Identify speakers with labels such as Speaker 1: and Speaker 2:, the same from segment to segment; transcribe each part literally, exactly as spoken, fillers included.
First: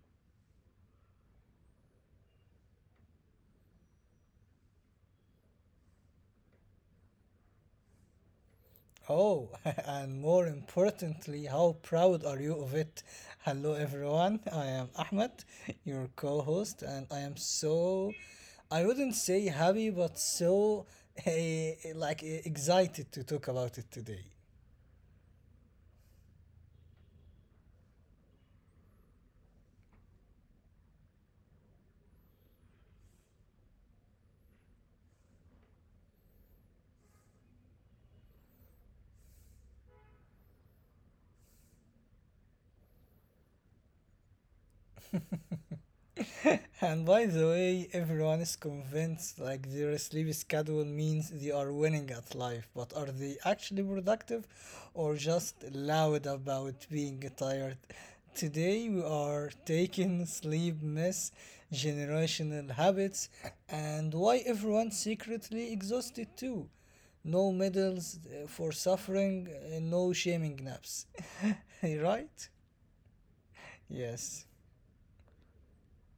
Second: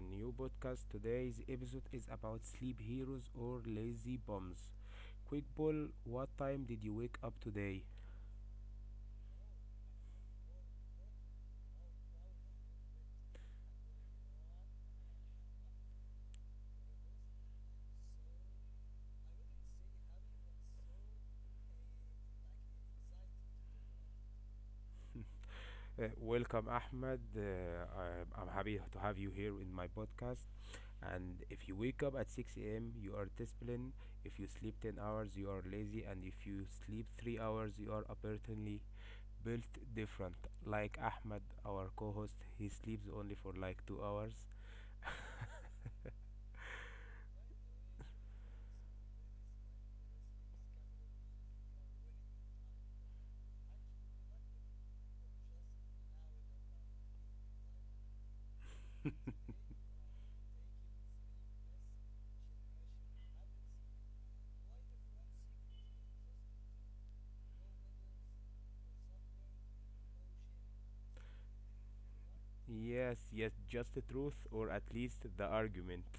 Speaker 1: new podcast. Today's episode is about sleep heroes or lazy bums. Quick ball, what time did you wake up today?
Speaker 2: Oh, and more importantly, how proud are you of it? Hello, everyone. I am Ahmed, your co host, and I am so, I wouldn't say happy, but so eh, like eh, excited to talk about it today.
Speaker 1: Uh, welcome, Ahmed. Uh, I, I'm happy to have you here in my podcast. And if you wake up at six a m, you are disciplined. If you sleep ten hours, you are lazy. And if you sleep three hours, you are apparently built different. Like Ahmed, our co host, he sleeps only for like two hours.
Speaker 2: And by the way, everyone is convinced like their sleep schedule means they are winning at life, but are they actually productive or just loud about being tired? Today we are taking sleep myths, generational habits, and why everyone secretly exhausted too. No medals, uh, for suffering, uh, no shaming naps. Right?
Speaker 1: Yes, yes, just the truth,
Speaker 2: Yes,
Speaker 1: or at least the argument.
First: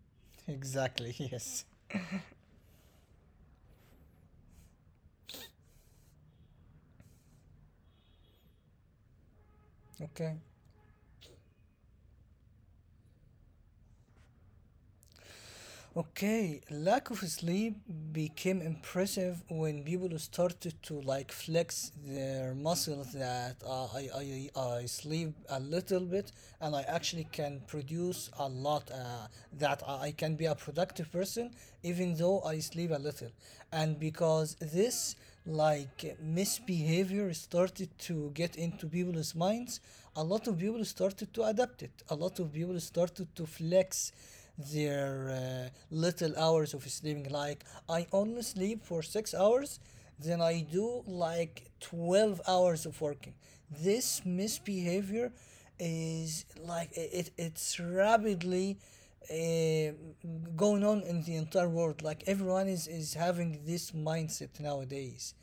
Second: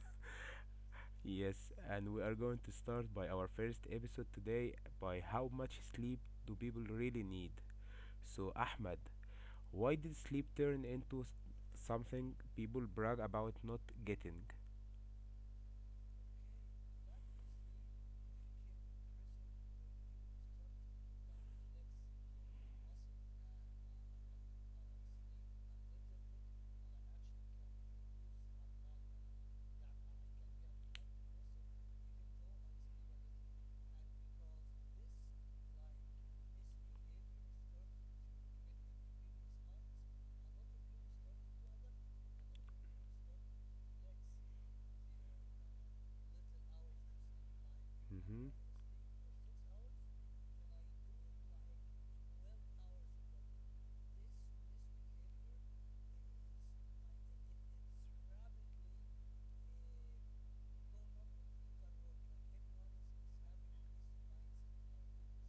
Speaker 2: exactly, yes.
Speaker 1: Yes, and we are going to start by our first episode today by how much sleep do people really need. So, Ahmed, why did
Speaker 2: Okay.
Speaker 1: sleep turn into s- something people brag about not getting?
Speaker 2: Okay, lack of sleep became impressive when people started to like flex their muscles that uh, I, I, I sleep a little bit and I actually can produce a lot, uh, that I I can be a productive person even though I sleep a little. And because this like misbehavior started to get into people's minds, a lot of people started to adapt it, a lot of people started to flex their uh, little hours of sleeping. Like, I
Speaker 1: Hmm.
Speaker 2: only sleep for six hours, then I do like twelve hours of working. This misbehavior is like i- it, it's rapidly uh, going on in the entire world. Like, everyone is, is having this mindset nowadays,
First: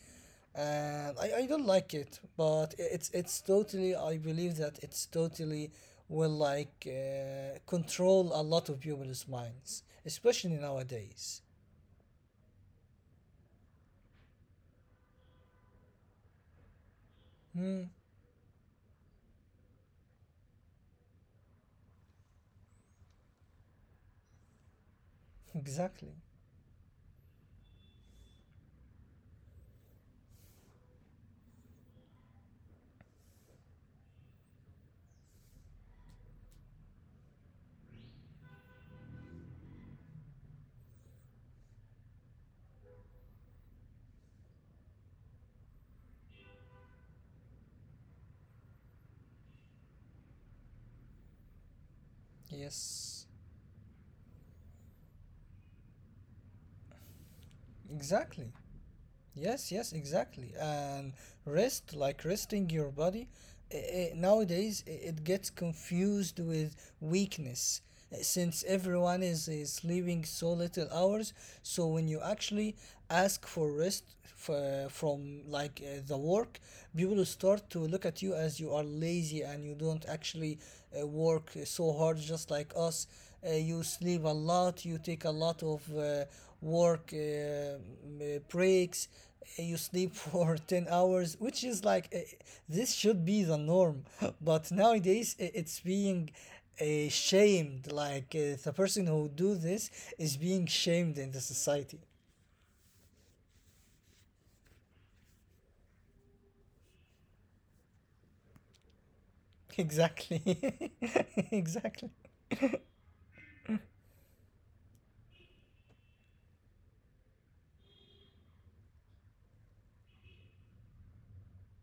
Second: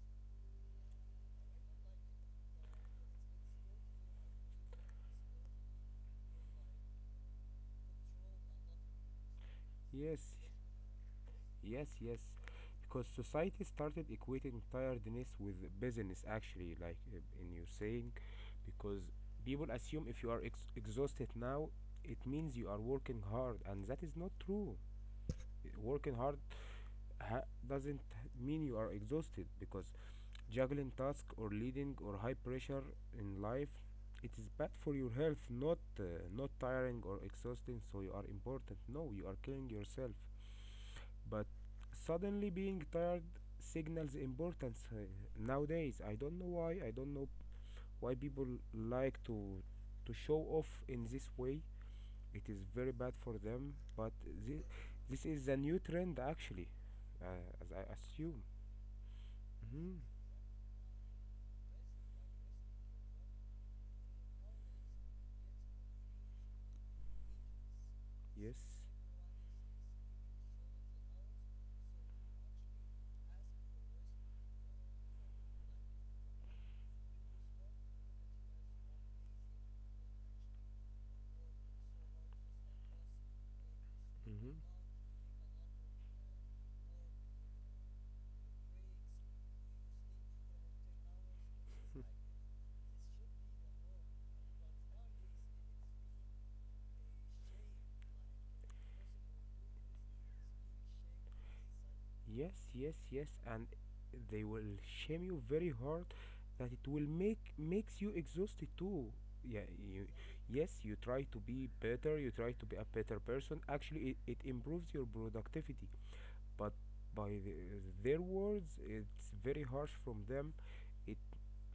Speaker 2: and I, I don't like it, but i- it's it's totally, I believe that it's totally will like uh, control a lot of people's minds,
Speaker 1: Yes.
Speaker 2: especially nowadays.
Speaker 1: Yes, yes. Because society started equating tiredness with business, actually, like uh, in you
Speaker 2: Mm.
Speaker 1: saying, because people assume if you are ex- exhausted now, it means you are working hard, and that is not true. I-
Speaker 2: Exactly.
Speaker 1: Working hard ha- doesn't mean you are exhausted, because juggling tasks or leading or high pressure in life, it is bad for your health. Not uh, not tiring or exhausting, so you are important. No, you are killing yourself, but suddenly being tired signals importance, uh, nowadays. I don't know why. I don't know why people like to to show off in this way. It is very bad
Speaker 2: Yes.
Speaker 1: for them, but this, this is a new trend, actually, uh, as I
Speaker 2: Exactly.
Speaker 1: assume.
Speaker 2: Yes, yes,
Speaker 1: Hmm.
Speaker 2: exactly. And rest, like resting your body, eh, eh, nowadays i- it gets confused with weakness, eh,
Speaker 1: Yes.
Speaker 2: since everyone is, is sleeping so little hours. So when you actually ask for rest, f- eh, from, like, uh, the work, people start to look at you as you are lazy and you don't actually uh, work so hard just like us. Uh, you sleep a
Speaker 1: Hmm.
Speaker 2: lot, you take a lot of uh, work uh, m- uh, breaks, uh, you sleep for ten hours, which is like uh, this should be the norm, but nowadays i- it's being uh, shamed, like uh, the person who do this is being shamed in the society.
Speaker 1: Yes, yes, yes, and they will shame you very hard that it will make makes you exhausted too. Yeah, you,
Speaker 2: Exactly.
Speaker 1: yes, you try to be
Speaker 2: Exactly.
Speaker 1: better, you try to be a better person. Actually, it, it improves your productivity, but by the, their words, it's very harsh from them. It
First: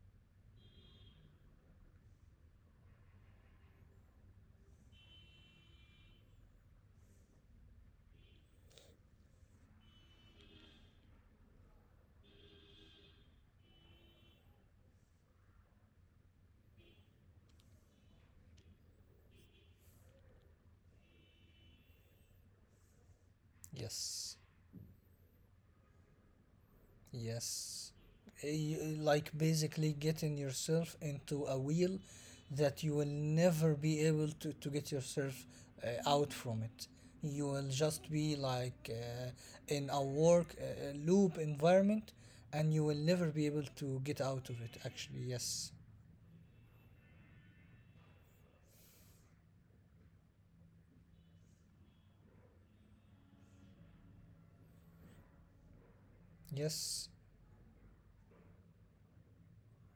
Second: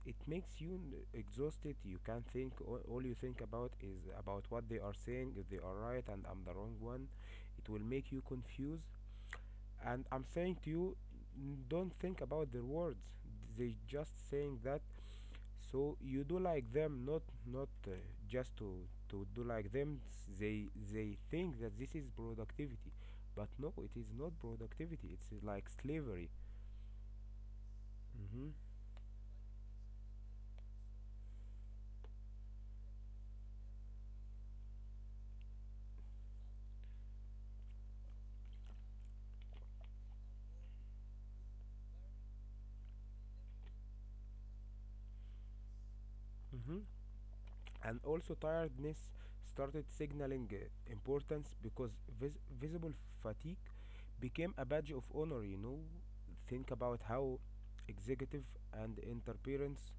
Speaker 1: it makes you n- exhausted. You can't think. All, all you think about is about what they are saying, if they are right and I'm the wrong one. It will make you confused, and I'm saying to you, n- don't think about their words. They just saying that so you do like them, not not uh, just to to do like them. S- they they think that this is productivity, but no, it is not
Speaker 2: Yes.
Speaker 1: productivity. It's, uh, like, slavery.
Speaker 2: Yes. Eh,
Speaker 1: Mm-hmm.
Speaker 2: You- eh, like basically getting yourself into a wheel that you will never be able to, to get yourself uh, out from it. You will just be like uh, in a work uh, loop environment, and you will never be able to get out of it, actually. Yes.
Speaker 1: Mm-hmm. And also tiredness started signaling, uh, importance, because vis- visible fatigue became a badge of honor, you know. Think about
Speaker 2: Yes.
Speaker 1: how executive and interference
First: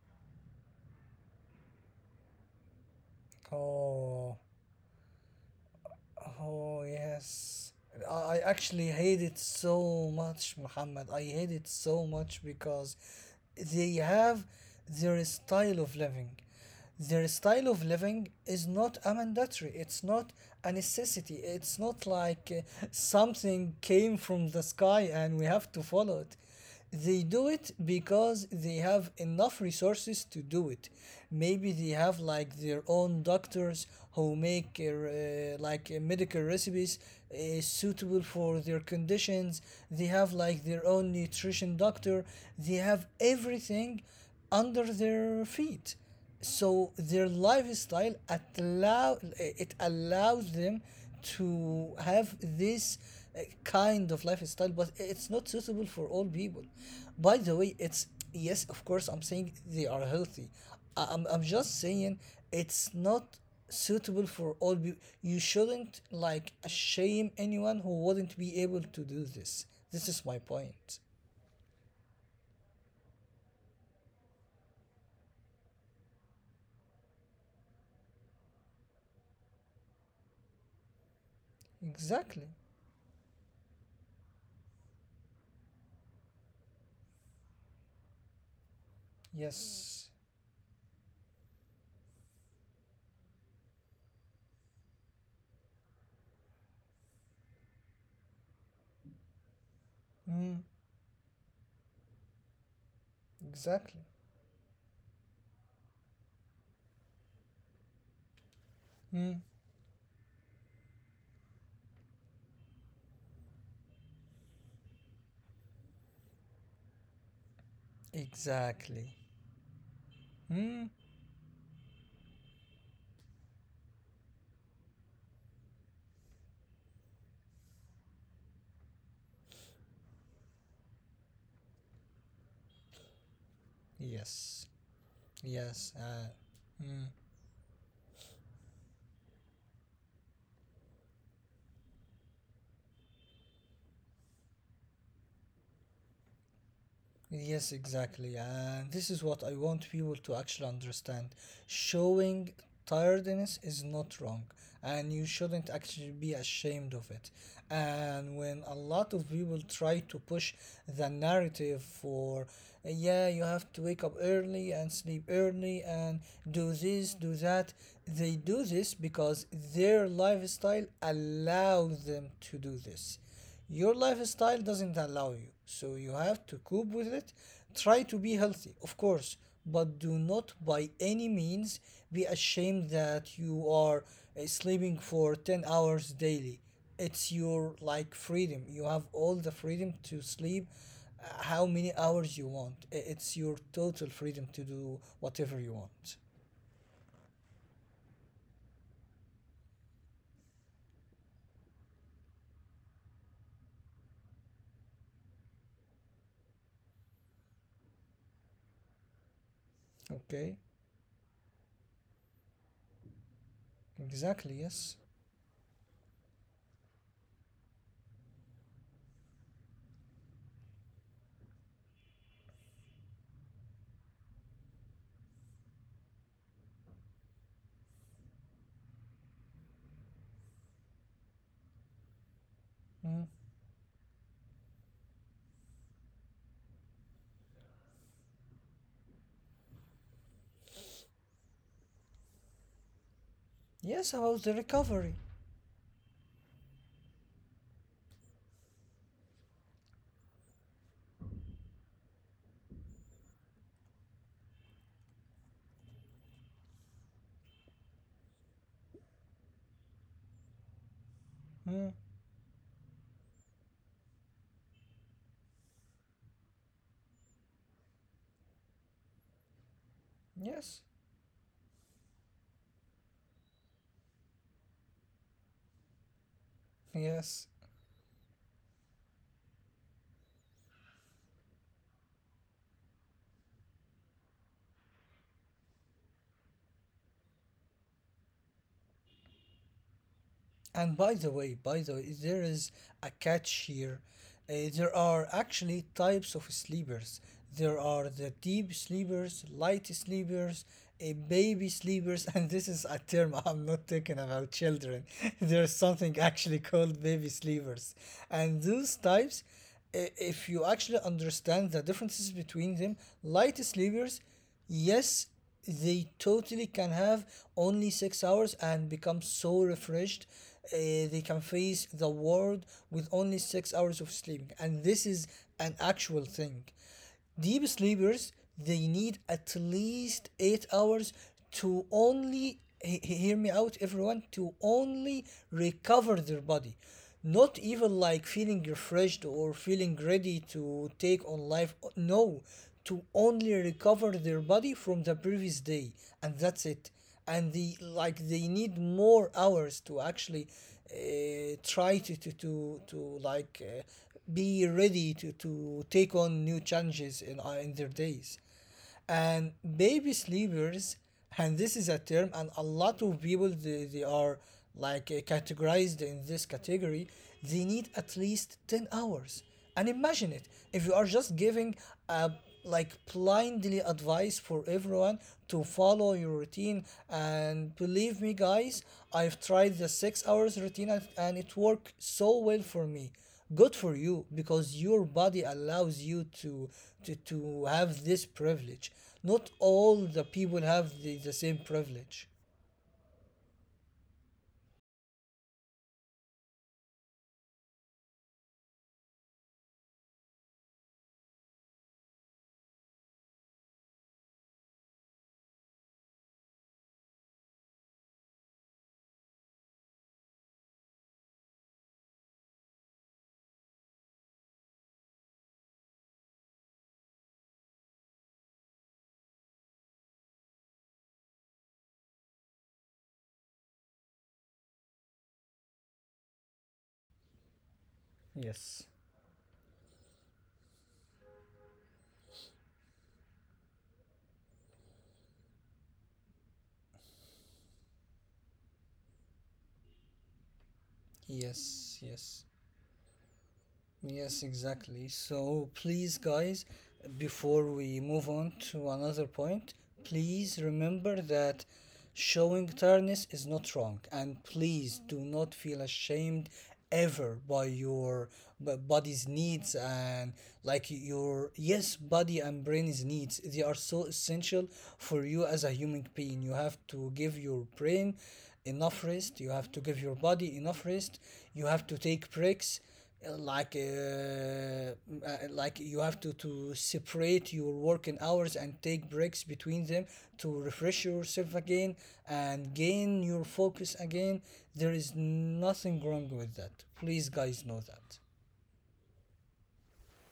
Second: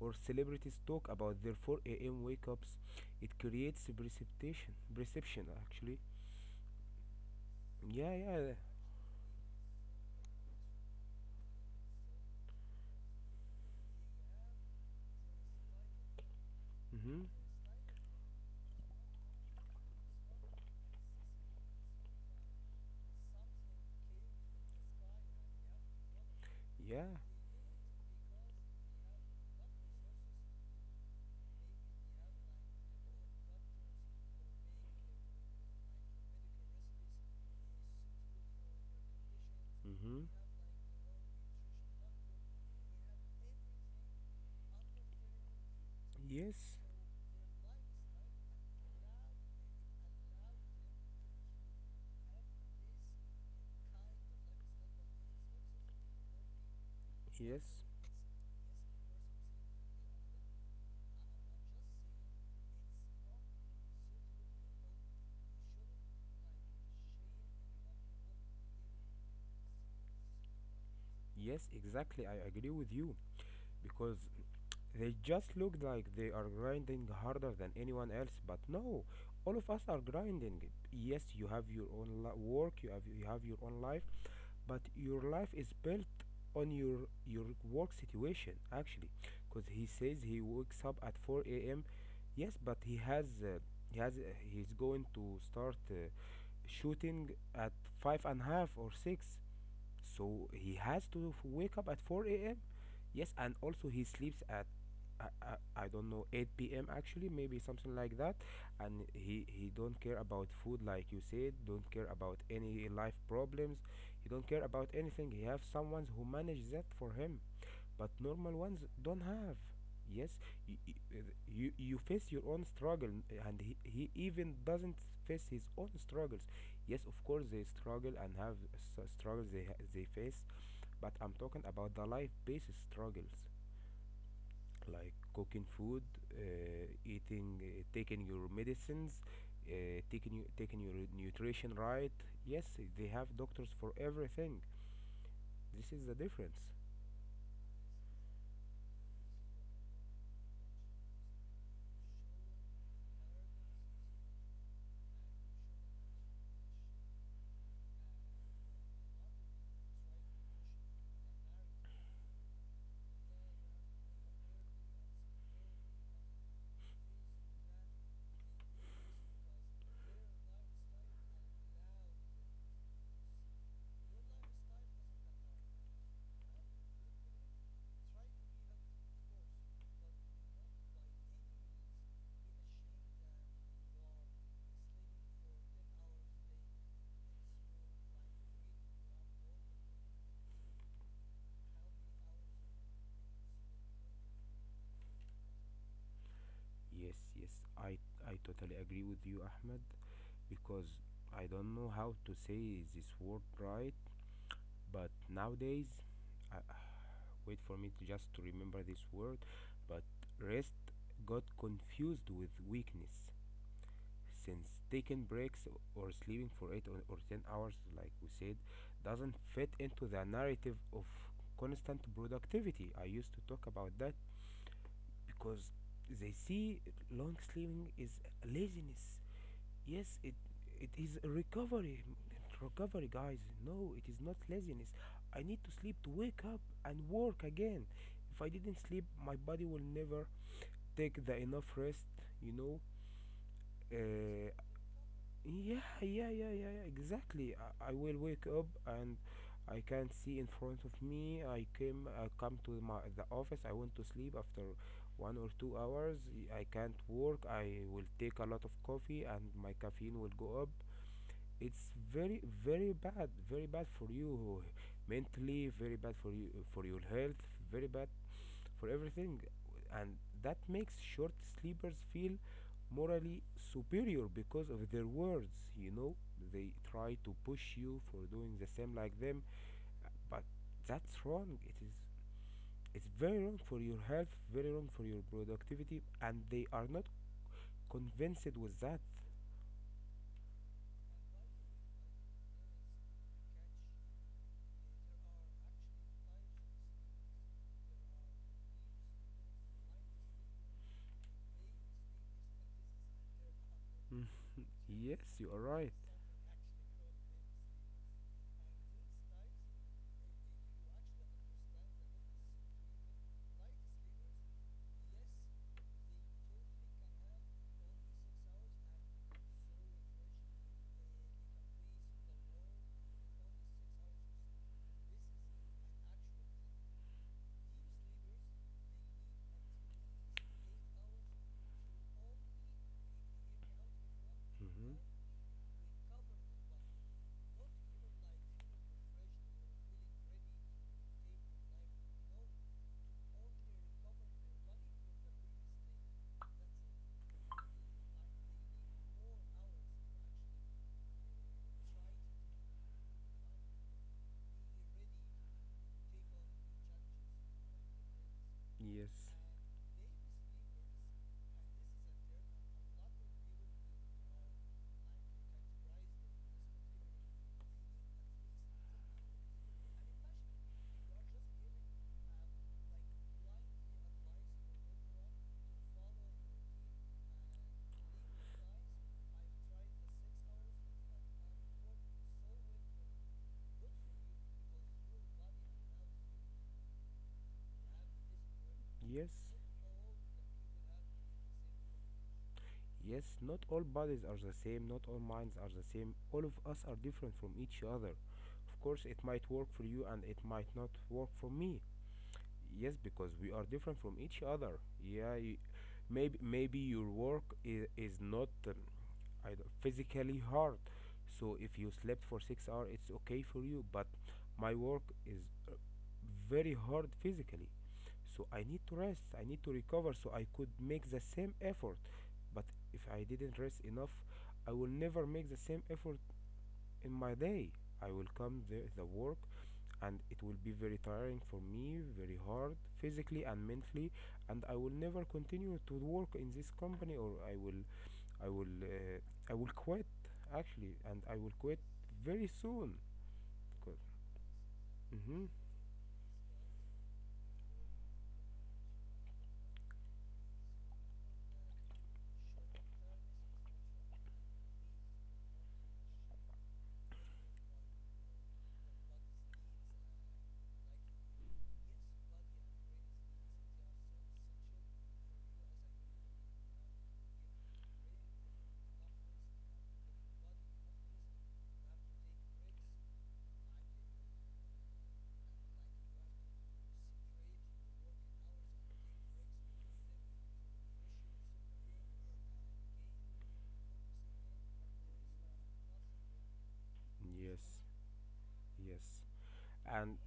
Speaker 1: or celebrities talk about their four a.m wake-ups. It creates
Speaker 2: Oh.
Speaker 1: precipitation perception, actually.
Speaker 2: Oh, yes.
Speaker 1: Yeah,
Speaker 2: I I
Speaker 1: yeah.
Speaker 2: actually hate it so much, Muhammad. I hate it so much because they have their style of living.
Speaker 1: Mm-hmm.
Speaker 2: Their style of living is not a mandatory. It's not a necessity. It's not like uh, something came from the sky, and we have to follow it.
Speaker 1: Yeah.
Speaker 2: They do it because they have enough resources to do it. Maybe they have like their own doctors who make uh, like uh, medical recipes uh, suitable for their conditions. They
Speaker 1: Mm-hmm.
Speaker 2: have like their own nutrition doctor. They have everything under their feet,
Speaker 1: Yes,
Speaker 2: so their lifestyle allow it allows them to have this uh, kind of lifestyle, but it's not suitable for all people, by the
Speaker 1: yes,
Speaker 2: way. It's, yes, of course I'm saying they are healthy. I- i'm, I'm just saying it's not suitable for all people. You shouldn't like shame anyone who wouldn't be able to do this. This is my point.
Speaker 1: yes, exactly, I agree with you, because they just look like they are grinding harder than anyone else, but no, all of us are grinding. Yes, you have your own li-
Speaker 2: Exactly.
Speaker 1: work, you have you have your own life, but your life is built on your your work situation, actually, because he
Speaker 2: Yes.
Speaker 1: says he wakes up at four a m. Yes, but he has uh, he has, uh, he's going to start, uh, shooting at five and a half or six, so
Speaker 2: Mm.
Speaker 1: he has to f- wake up at four a m. Yes, and also he
Speaker 2: Exactly.
Speaker 1: sleeps at, I, I, I don't know, eight p m, actually, maybe something like that. And he
Speaker 2: Mm.
Speaker 1: he don't care about food, like you said, don't care about any life problems. He don't care about anything. He have someone who manage that for him, but normal ones
Speaker 2: Exactly.
Speaker 1: don't have. Yes. you
Speaker 2: Hmm.
Speaker 1: you, you face your own struggle, and he, he even doesn't face his own struggles. Yes, of course they struggle and have s- struggles they, ha- they face, but I'm talking about the life based struggles,
Speaker 2: Yes.
Speaker 1: like cooking
Speaker 2: Yes.
Speaker 1: food,
Speaker 2: Uh,
Speaker 1: uh,
Speaker 2: hmm.
Speaker 1: eating, uh, taking your medicines, uh, taking you, taking your nutrition right. Yes, they have doctors for everything. This is the difference.
Speaker 2: Yes, exactly. And this is what I want people to actually understand. Showing tiredness is not wrong, and you shouldn't actually be ashamed of it. And when a lot of people try to push the narrative for, yeah, you have to wake up early and sleep early and do this, do that, they do this because their lifestyle allows them to do this. Your lifestyle doesn't allow you, so you have to cope with it. Try to be healthy, of course, but do not by any means be ashamed that you are uh, sleeping for ten hours daily. It's your like freedom. You have all the freedom to sleep uh, how many hours you want. I- It's your total freedom to do whatever you want.
Speaker 1: Yes, yes, I I totally agree with you, Ahmed, because I don't know how to say this word right, but nowadays, I, I- wait for me to just to remember this word, but
Speaker 2: Okay?
Speaker 1: rest got confused with weakness.
Speaker 2: Exactly,
Speaker 1: Since
Speaker 2: yes.
Speaker 1: taking breaks or sleeping for eight or or ten hours, like we said, doesn't fit into the narrative of constant productivity I used to talk about that, because they see long sleeping is laziness. Yes, it it is a recovery. Recovery,
Speaker 2: Mm.
Speaker 1: guys. No, it is not laziness. I need to sleep to wake up and work again. If I didn't sleep, my body will never take the enough rest, you know.
Speaker 2: Yes, about
Speaker 1: uh,
Speaker 2: the recovery.
Speaker 1: Yeah, yeah, yeah, yeah, yeah, exactly. I, I will wake up, and I can't see in front of me. I came, I come to my the office. I want to sleep after one or two hours. y- I can't work. I will take a lot of coffee, and my caffeine will go up. It's
Speaker 2: Mm.
Speaker 1: very, very bad, very bad for you mentally, very bad for you, for your health, very bad for everything. And that
Speaker 2: Yes.
Speaker 1: makes short sleepers feel morally superior because of their words. You know, they try to
Speaker 2: Yes.
Speaker 1: push you for doing the same like them, but that's wrong. It is, it's very wrong for your health, very wrong for your productivity, and they are not convinced with that.
Speaker 2: And by the way, by the way, there is a catch here. Uh, there are actually types of sleepers. There are the deep sleepers, light sleepers, uh, baby sleepers, and this is a term. I'm not talking
Speaker 1: Mm.
Speaker 2: about children.
Speaker 1: Yes, you are
Speaker 2: There's
Speaker 1: right.
Speaker 2: something actually called baby sleepers. And those types, i- if you actually understand the differences between them, light sleepers, yes, they totally can have only six hours and become so refreshed. Uh, they can face the world with only six hours of sleeping, and this is an actual thing. Deep sleepers, they need at least eight hours to only he- he- hear me out, everyone, to
Speaker 1: Hmm.
Speaker 2: only recover their body, not even like feeling refreshed or feeling ready to take on life, no, to only recover their body from the previous day, and that's it. And they, like, they need more hours to actually uh, try to to to, to like uh, be ready to to take on new challenges in uh, in their days.
Speaker 1: Yes,
Speaker 2: And baby sleepers, and this is a term, and a lot of people, they, they are like uh, categorized in this category. They need at least ten hours, and imagine it if you are just giving a like blindly advice for everyone to follow your routine. And believe me, guys, I've tried the six hours routine, and and it worked so well for me. Good for you, because your body allows you to to, to have this privilege.
Speaker 1: yes.
Speaker 2: Not all the people have the, the same privilege.
Speaker 1: Yes, not all bodies are the same, not all minds are the same. All of us are different from each other. Of course, it might work for you and it might not work for me. Yes, because we are different from each other. Yeah, you, maybe maybe your work is, is not, um, I don't, physically hard, so if you slept for six hours, it's okay for you, but my work is, uh, very hard physically, so I need to rest. I need to recover so I could make the same effort, but if I didn't rest enough, I will never make the same effort in my day. I will come the,
Speaker 2: Yes.
Speaker 1: the work, and it will be very tiring for me, very hard physically and mentally, and I will never continue to work in this company, or I will, I will, uh, I will quit, actually, and I will quit
Speaker 2: Yes, yes.
Speaker 1: very soon.
Speaker 2: Yes, exactly.
Speaker 1: Mm-hmm.
Speaker 2: So please, guys, before we move on to another point, please remember that showing tiredness is not wrong, and please do not feel ashamed ever by your b- body's needs, and, like, your, yes, body and brain's needs, they are so essential for you as a human being. You have to give your brain enough rest. You have to give your body enough rest. You have to take breaks, uh, like uh, m- uh, like you have to to separate your working hours and take breaks between them to refresh yourself again and gain your focus again. There is nothing wrong with that. Please, guys, know
Speaker 1: Yes,
Speaker 2: that.
Speaker 1: yes. And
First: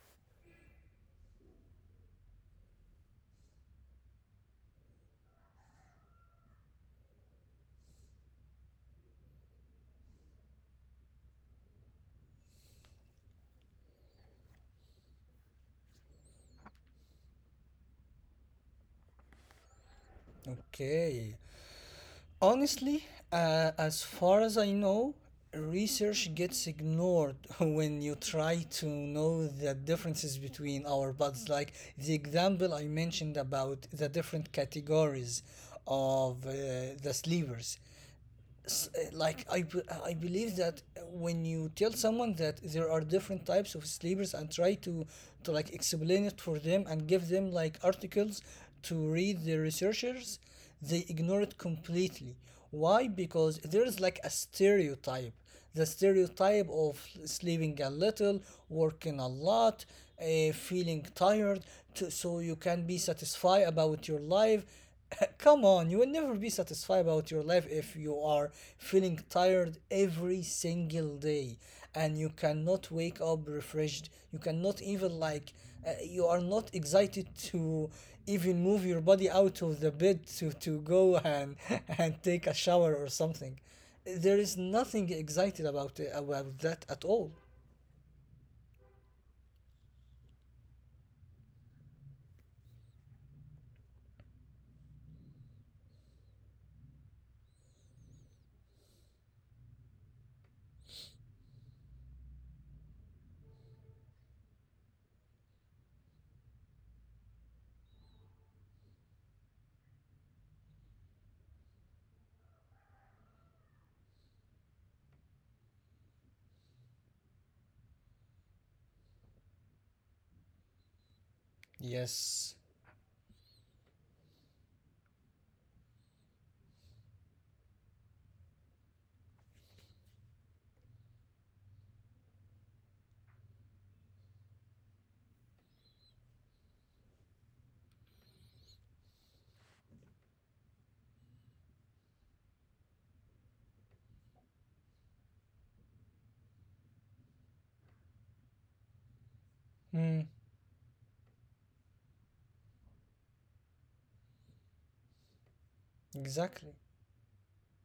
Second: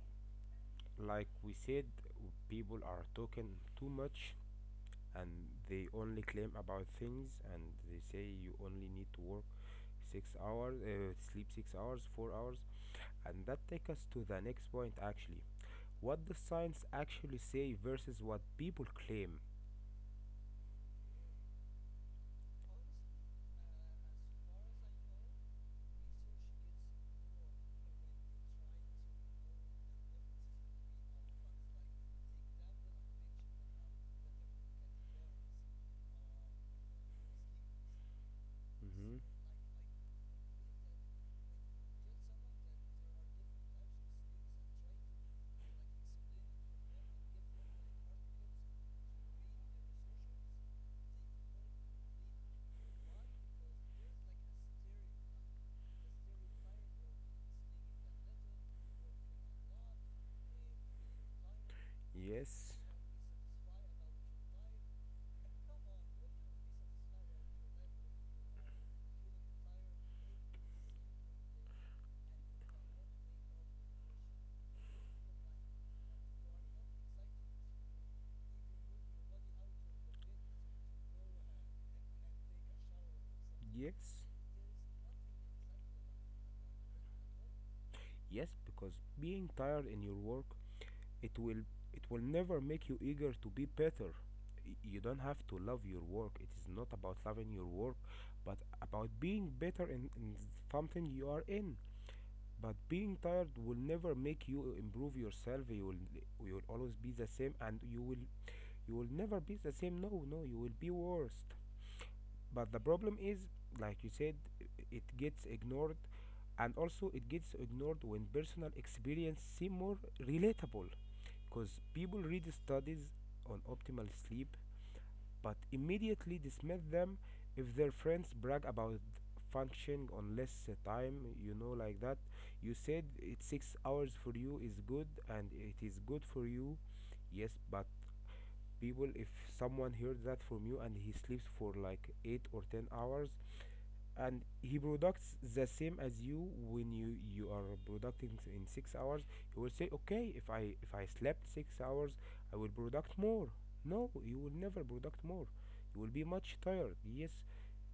Speaker 1: like we said, people are talking too much, and they only claim about things, and they say you only need to work six hours, uh, sleep six hours, four hours. And that takes us to the next point, actually: what the science actually say versus what people claim.
Speaker 2: Okay. Honestly, uh, as far as I know, research gets ignored when you try to know the differences between our bodies. Like the example I mentioned about the different categories of uh, the sleepers, s- uh,
Speaker 1: Mm-hmm.
Speaker 2: like I, b- I believe that when you tell someone that there are different types of sleepers and try to to like explain it for them and give them like articles to read the researchers, they ignore it completely. Why? Because there is like a stereotype. The stereotype of sleeping a little, working a lot, uh, feeling tired, to, so you
Speaker 1: Yes.
Speaker 2: can be satisfied about your life. Come on, you will never be satisfied about your life if you are feeling tired every single day and you cannot wake up refreshed. You cannot even, like, uh, you are not excited to even move your body out of the bed to, to go and, and take a shower or something.
Speaker 1: Yes,
Speaker 2: There is nothing excited about about that at all.
Speaker 1: yes, because being tired in your work, it will, it will never make you eager to be better. Y- you don't have to love your work. It is not about loving your work, but about being better in, in something you are in. But being tired will never make you improve yourself. You will, you will always be the same, and you will, you will never be the same. No, no, you will be worse. But the problem is, like you said, i- it gets ignored, and also it gets ignored when personal experience seem more relatable, because people read
Speaker 2: Yes.
Speaker 1: studies on optimal sleep but immediately dismiss them if their friends brag about functioning on less, uh, time, you know. Like that, you said it's six hours for you is good, and it is good for you. Yes, but people, if someone heard that from you and he sleeps for like eight or ten hours, and he products the same as you, when you you are producing s- in six hours, you will say, okay,
Speaker 2: Mm.
Speaker 1: if I, if I slept six hours, I will product more. No, you will never product more. You will be much
Speaker 2: Exactly.
Speaker 1: tired. Yes,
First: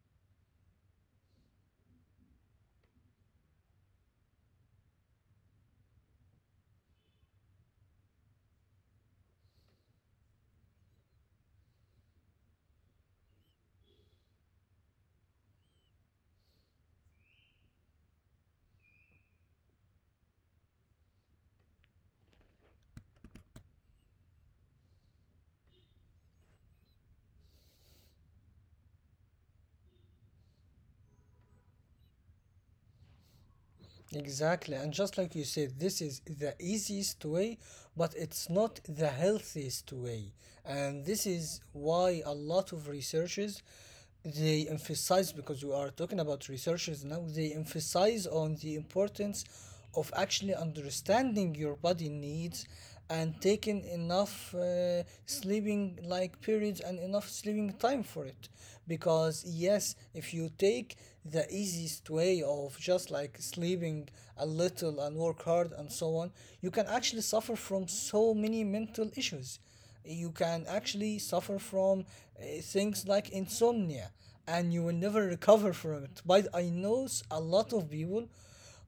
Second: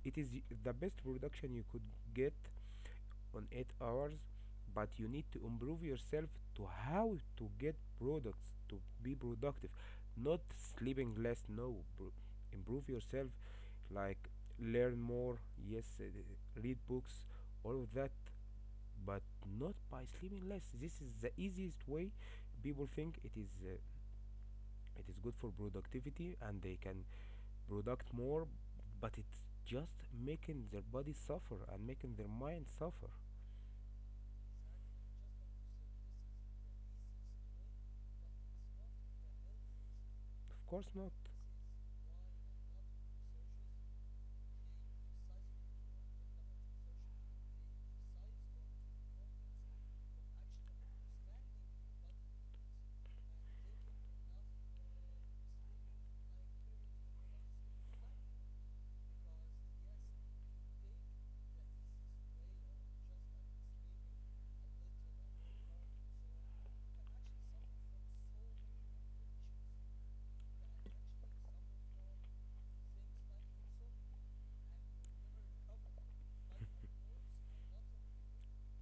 Speaker 1: it is, y- the best production you could get on eight hours, but you need to improve yourself to how to get products, to be productive, not sleeping less. No, improve yourself, like, learn more. Yes, uh, read books, all of that. But not by sleeping less. This is the easiest way. People think it is, uh, it is good for productivity, and they can product more, but it's just making their body suffer and making their mind suffer.
Speaker 2: Exactly. And just like you said, this is the easiest way, but it's not the healthiest way.
Speaker 1: Of course
Speaker 2: And
Speaker 1: not.
Speaker 2: this is why a lot of researchers, they emphasize, because we are talking about researchers now, they emphasize on the importance of actually understanding your body needs and taking enough uh, sleeping, like, periods and enough sleeping time for it, because, yes, if you take the easiest way of just like sleeping a little and work hard and so on, you can actually suffer from so many mental issues. You can actually suffer from uh, things like insomnia, and you will never recover from it. But I know s- a lot of people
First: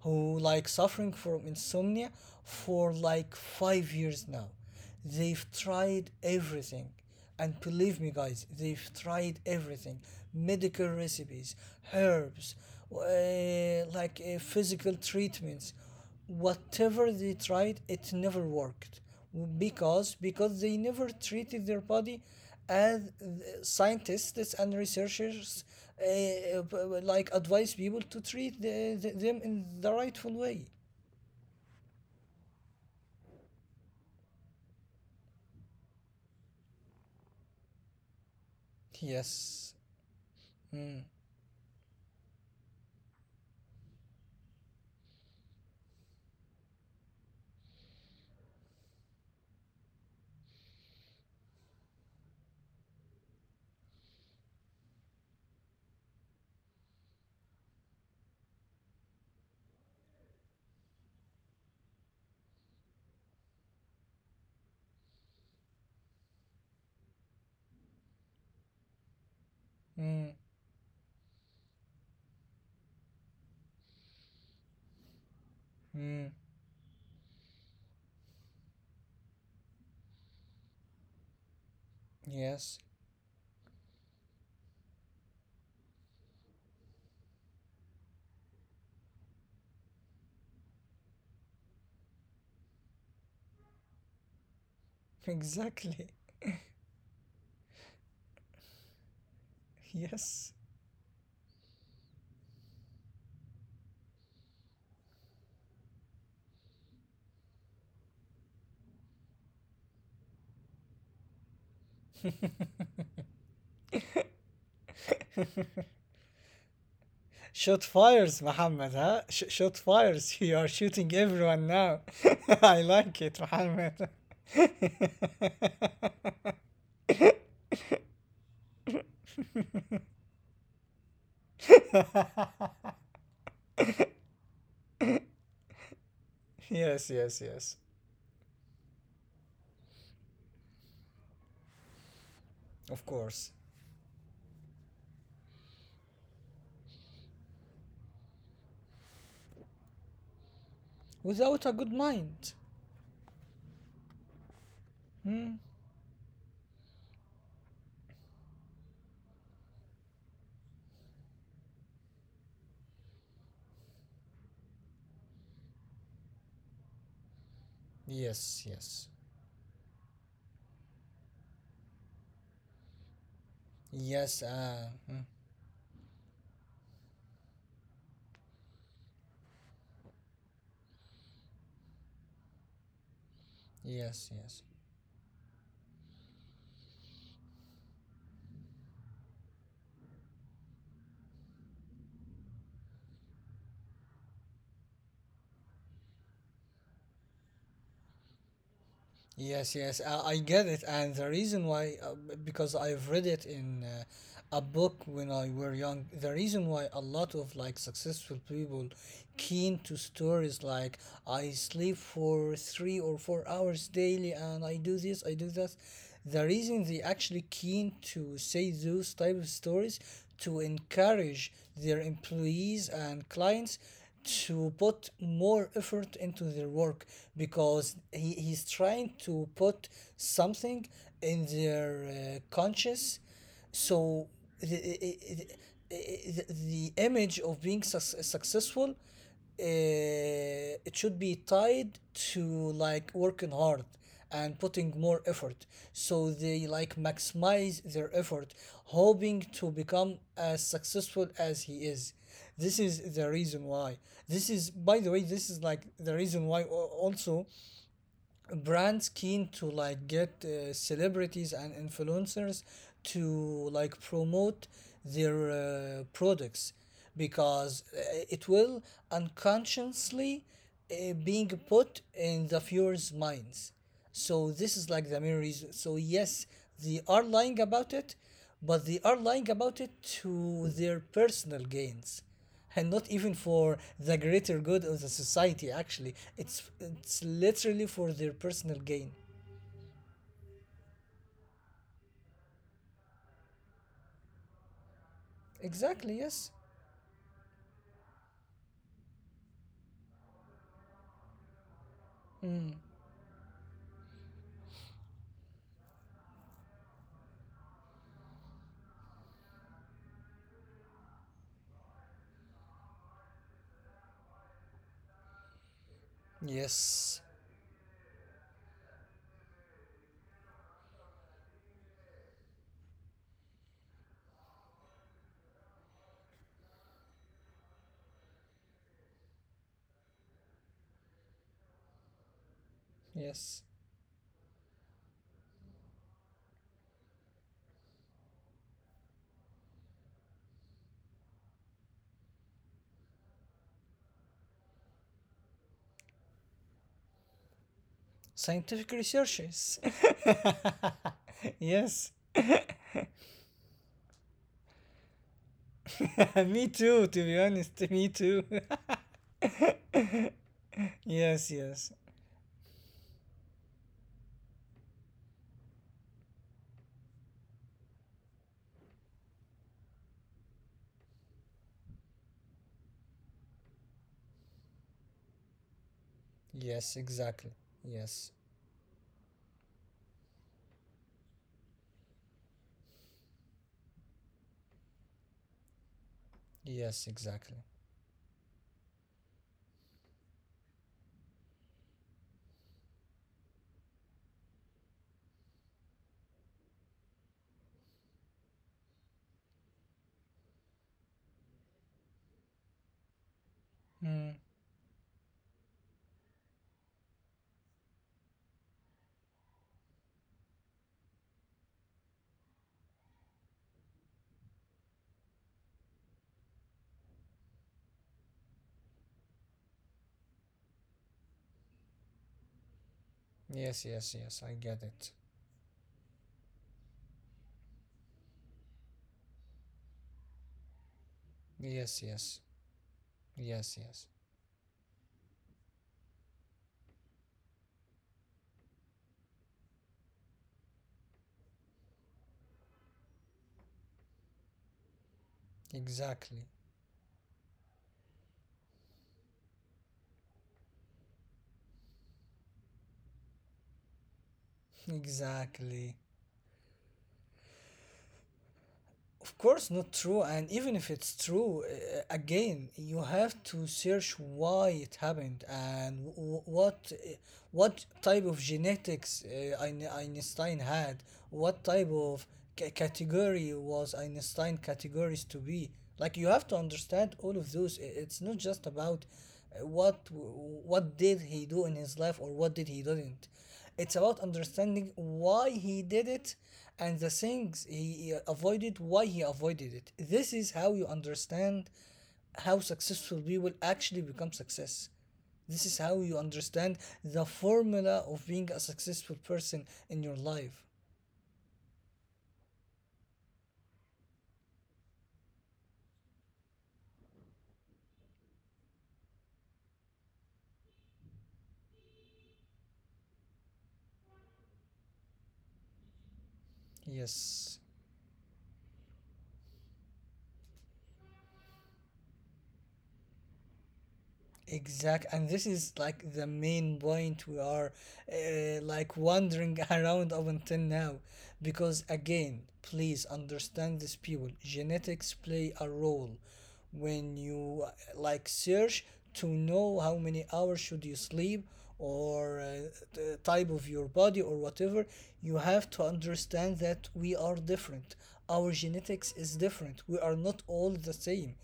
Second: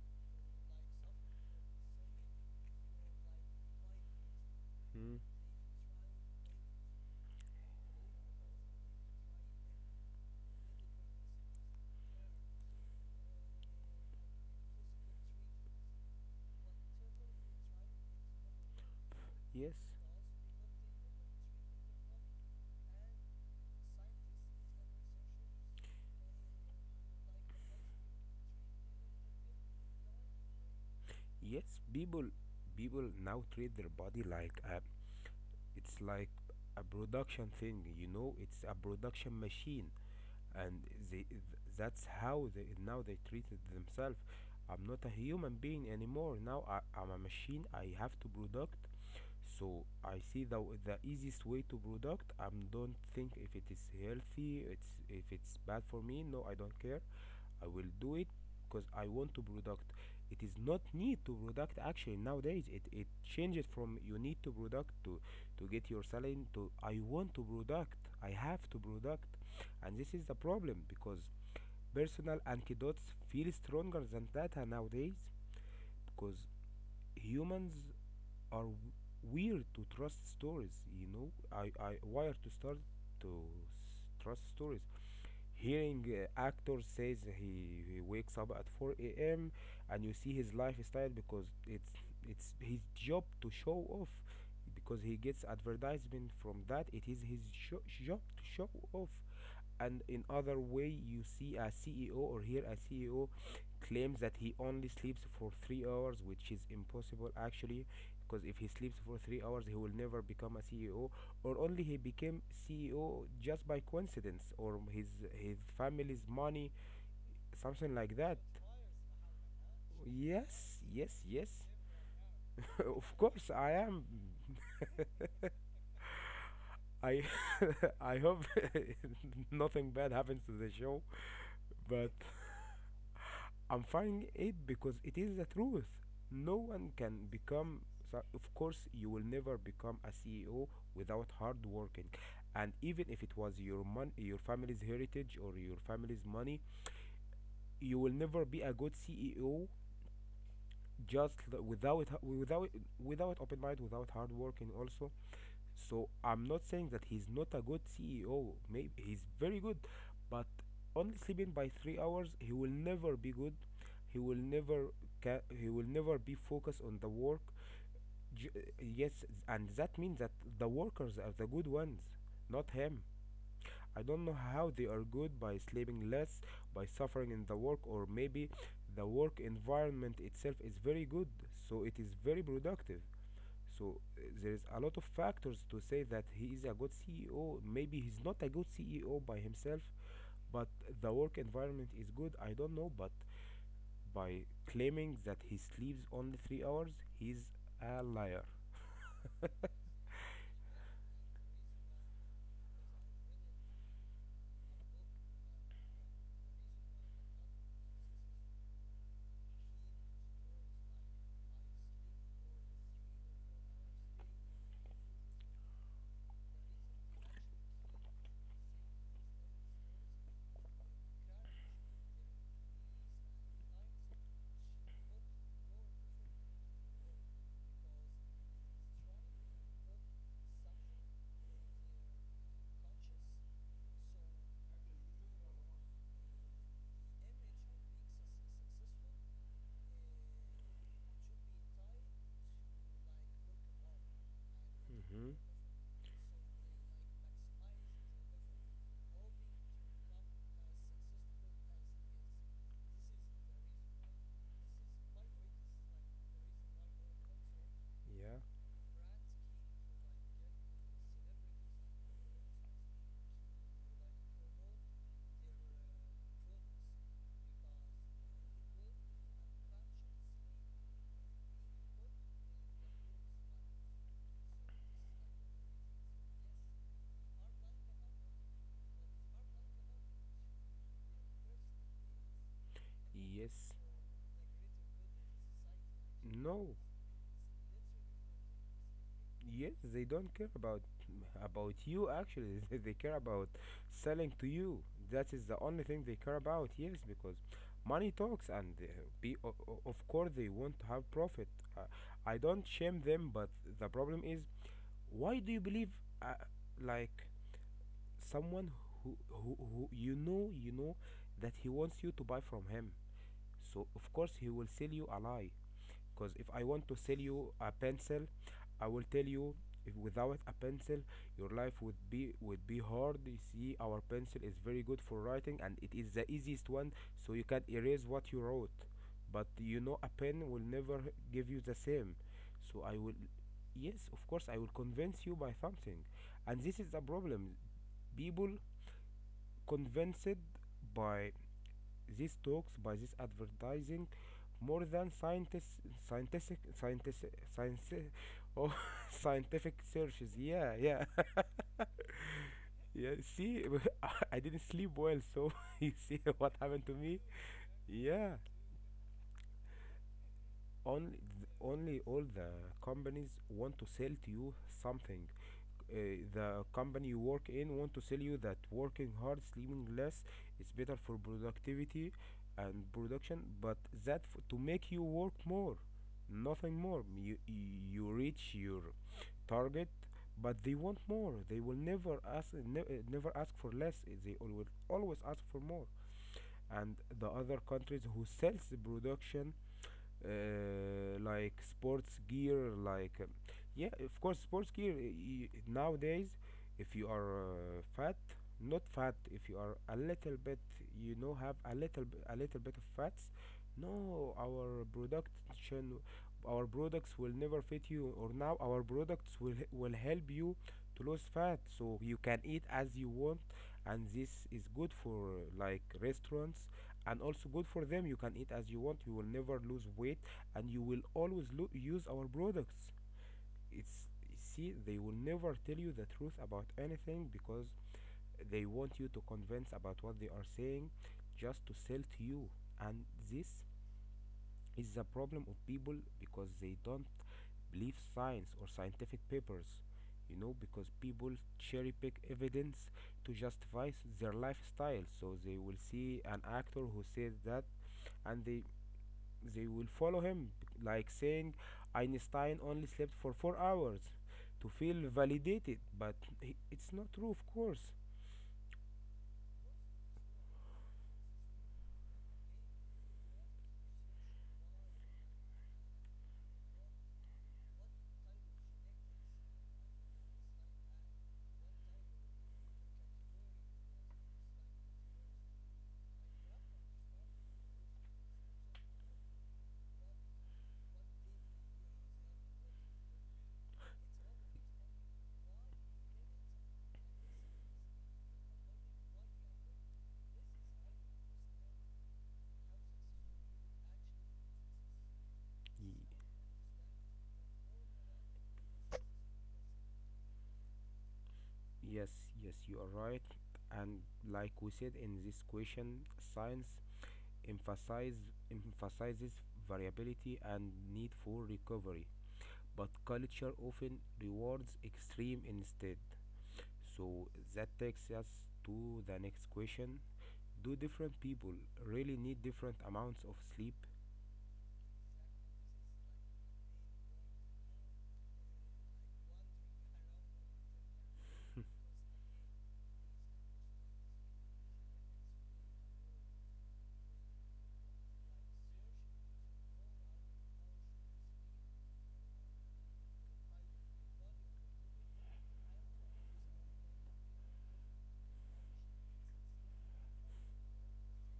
Speaker 2: who like suffering from insomnia for like five years now.
Speaker 1: Mm.
Speaker 2: They've tried everything. And believe me, guys, they've tried everything: medical recipes, herbs, uh, like uh, physical treatments. Whatever they tried, it never worked,
Speaker 1: Yes,
Speaker 2: because because they never treated their body as scientists and researchers uh, uh, like advise people to treat the, the- them in the rightful way.
Speaker 1: yes. People, people now treat their body like a, it's like a production thing. You know, it's a production
Speaker 2: Yes.
Speaker 1: machine, and
Speaker 2: Mm.
Speaker 1: they, th- that's how they now they treated themselves. I'm not a human being anymore. Now I, I'm a machine. I have to product. So I see the the easiest way to product. I don't think if it is healthy. It's if it's bad for me. No, I don't care. I will do it because I want to product. It is not need to product, actually, nowadays. It it changes from you need to product to to get your salary, to I want to product. I have to product, and this is the
Speaker 2: Mm.
Speaker 1: problem because personal anecdotes feel stronger than data nowadays because
Speaker 2: Mm.
Speaker 1: humans are weird to trust stories you know i i wired to start
Speaker 2: Yes.
Speaker 1: to s- trust stories. Hearing uh, actor says he, he wakes up at four a m, and you see his lifestyle because it's it's his job to show off, because he gets
Speaker 2: Exactly.
Speaker 1: advertisement from that. It is his sho- job to show off. And in other
Speaker 2: Yes.
Speaker 1: way, you see a CEO or hear a CEO claims that he only sleeps for three hours, which is impossible actually, because if he sleeps for three hours, he will never become a CEO, or only he became CEO just by coincidence, or his his family's money, something like
Speaker 2: Shot
Speaker 1: that.
Speaker 2: fires, Muhammad, huh? Sh- shot fires.
Speaker 1: yes
Speaker 2: You are
Speaker 1: yes
Speaker 2: shooting
Speaker 1: yes
Speaker 2: everyone now. I
Speaker 1: Of
Speaker 2: like
Speaker 1: course
Speaker 2: it,
Speaker 1: I am.
Speaker 2: Muhammad.
Speaker 1: I I hope nothing bad happens to the show, but I'm finding it because it is the truth. No one
Speaker 2: Yes,
Speaker 1: can
Speaker 2: yes,
Speaker 1: become,
Speaker 2: yes.
Speaker 1: so- of course, you will never become a C E O without hard working. And even
Speaker 2: Of
Speaker 1: if it
Speaker 2: course.
Speaker 1: was your mon- your family's heritage or your family's money, you will never be a good C E O just l-
Speaker 2: Without a good
Speaker 1: without
Speaker 2: mind.
Speaker 1: without without open mind, without hard working also.
Speaker 2: Hmm?
Speaker 1: So I'm not saying that he's not a good C E O. Maybe he's very good, but only sleeping by three hours, he will never be good. He will never ca- he will never be focused on the work. J-
Speaker 2: Yes, yes.
Speaker 1: yes, and that means that the workers are the good ones, not him. I don't know
Speaker 2: Yes,
Speaker 1: how they
Speaker 2: ah.
Speaker 1: are
Speaker 2: Hmm.
Speaker 1: good by sleeping less, by suffering in the work, or maybe the work environment itself is very good, so it is very productive. So uh,
Speaker 2: Yes,
Speaker 1: there
Speaker 2: yes.
Speaker 1: is a lot of factors to say that he is a good C E O. Maybe he's not a good C E O by himself, but the work environment is good. I don't know, but by claiming that he sleeps only three hours, he's a liar.
Speaker 2: Yes, yes, I, I get it, and the reason why, uh, b- because I've read it in uh, a book when I were young. The reason why a lot of like successful people keen to stories like I sleep for three or four hours daily, and I do this, I do that. The reason they actually keen to say those type of stories to encourage their employees and clients to put more effort into their work, because he, he's trying to put something in their uh, conscious, so the, the, the image of being suc successful uh, it should be tied to like working hard and putting more
Speaker 1: Mm-hmm.
Speaker 2: effort so they like maximize their effort, hoping to become as successful as he is. This is the reason why. This is, by the way, this is like the reason why al- also
Speaker 1: Yeah.
Speaker 2: brands keen to like get uh, celebrities and influencers to like promote their uh, products, because uh, it will unconsciously uh, being put in the viewers' minds. So this is like the main reason. So yes, they are lying about it, but they are lying about it to their personal gains and not even
Speaker 1: Yes.
Speaker 2: for the greater good of the society. Actually, it's
Speaker 1: No.
Speaker 2: it's literally for their personal gain.
Speaker 1: Yes, they don't care about about you actually. They care about selling to you. That is the only thing they
Speaker 2: Exactly.
Speaker 1: care
Speaker 2: Yes,
Speaker 1: about. Yes, because money talks, and uh, be o- o- of course they want to have profit. Uh, I don't shame them, but the problem is, why do you believe uh, like someone who, who who you know you know that he wants you to buy from him? So of course he will sell you a lie. Because if I want to sell
Speaker 2: yes,
Speaker 1: you a pencil, I will tell you if without a pencil, your life would be would be hard. You see, our pencil is very good for writing, and it is the easiest one so you can erase what you wrote. But you know a pen will never give you the same. So I will
Speaker 2: yes.
Speaker 1: Yes, of course I will convince you by something. And this is the problem. People convinced by these talks, by this advertising more than scientists, scientific, scientific, scientific, oh,
Speaker 2: Scientific
Speaker 1: scientific
Speaker 2: researches.
Speaker 1: searches. Yeah, yeah,
Speaker 2: Yes.
Speaker 1: yeah. See, I I didn't sleep well, so you see what
Speaker 2: Me
Speaker 1: happened to
Speaker 2: too,
Speaker 1: me.
Speaker 2: to be honest, me
Speaker 1: Yeah,
Speaker 2: too.
Speaker 1: only, th-
Speaker 2: Yes, yes,
Speaker 1: only all the companies want to sell to you something. Uh, the company you work in want to sell you that working hard, sleeping less is better for productivity and production, but that f- to make you work more, nothing more.
Speaker 2: yes.
Speaker 1: you,
Speaker 2: Exactly.
Speaker 1: you
Speaker 2: Yes,
Speaker 1: reach your target, but they want more. They will never ask ne- uh, never ask for less. Uh, they will always ask for more. And
Speaker 2: yes.
Speaker 1: the other
Speaker 2: Exactly.
Speaker 1: countries who sells the production, uh, like sports gear, like um, yeah, of course, sports gear. Uh, y- nowadays, if you are uh, fat, not fat, if you are a little bit, you know, have a little b- a little bit of fats, no,
Speaker 2: Hmm.
Speaker 1: our production, our products will never fit you, or now our products will h- will help you to lose fat so you can eat as you want, and this is good for uh, like restaurants, and also good for them. You can eat as you want, you will never lose weight, and you will always use our products.
Speaker 2: Yes,
Speaker 1: It's
Speaker 2: yes, yes, I
Speaker 1: See,
Speaker 2: get
Speaker 1: they
Speaker 2: it.
Speaker 1: will never tell you the truth about anything, because they want you to convince about what they are saying, just to sell
Speaker 2: Yes,
Speaker 1: to
Speaker 2: yes,
Speaker 1: you. And this
Speaker 2: yes, yes.
Speaker 1: is the problem of people, because they don't believe science or scientific papers, you know, because people cherry pick evidence to justify their lifestyle. So they will see an
Speaker 2: Exactly.
Speaker 1: actor who says that, and they they will follow him, like saying Einstein only slept for four hours to feel validated,
Speaker 2: Exactly.
Speaker 1: but i- it's not true, of course.
Speaker 2: Of course, not true. And even if it's true, uh, again, you have to search why it happened and w- w- what uh, what type of genetics uh, Ein- Einstein had, what type of ca- category was Einstein categories to be. Like you have to understand all of those. I- It's not just about uh, what w- what did he do in his life or what did he didn't. It's about understanding why he did it and the things he uh, avoided, why he avoided it. This is how you understand how successful we will actually become success. This is how
Speaker 1: Ye-
Speaker 2: you understand the formula of being a successful person in your life.
Speaker 1: Yes, yes, you are right. And like we said in this question, science emphasize, emphasizes variability and need for recovery, but culture often rewards extreme instead. So
Speaker 2: Yes.
Speaker 1: that takes us to the next question. Do different people really need different amounts of sleep?
Speaker 2: Exact, and this is like the main point we are uh, like wandering around up until now, because again, please understand this, people. Genetics play a role. When you uh, like search to know how many hours should you sleep or uh, the type of your body or whatever, you have to understand that we are different. Our genetics is different. We are not all the same.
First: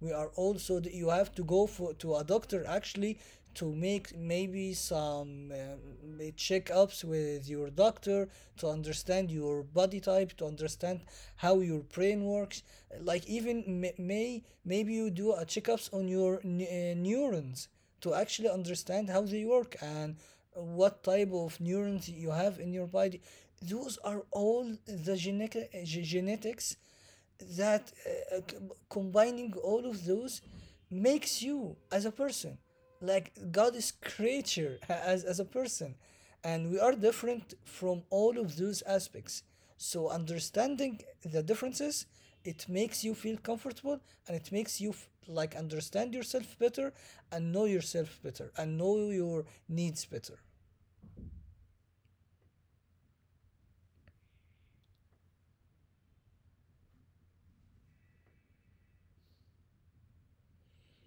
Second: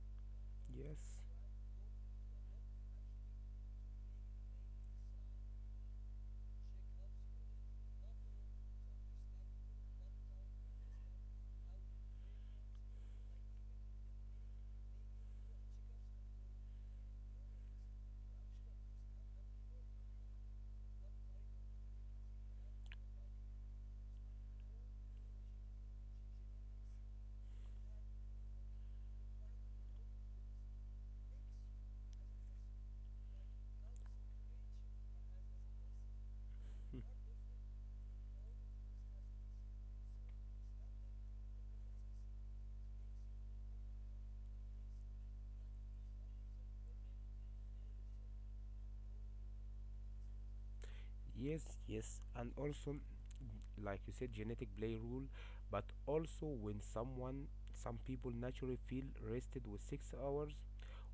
Speaker 2: We are also that
Speaker 1: Yes,
Speaker 2: you have to go for to a doctor actually to make maybe some um, checkups with your doctor, to understand your body type, to understand how your brain works, like even may maybe you do a checkups on your n- uh, neurons to actually understand how they work and what type of neurons you have in your body. Those are all the genetic, genetics that uh, uh, c- combining all of those makes you as a person, like god is creature as, as a person, and we are different from all of those aspects. So understanding the differences, it makes you feel comfortable and it makes you f- like understand yourself better and know yourself better and know your needs better.
Speaker 1: yes, yes. And also, like you said, genetic play rule, but also when someone, some people naturally feel rested with six hours,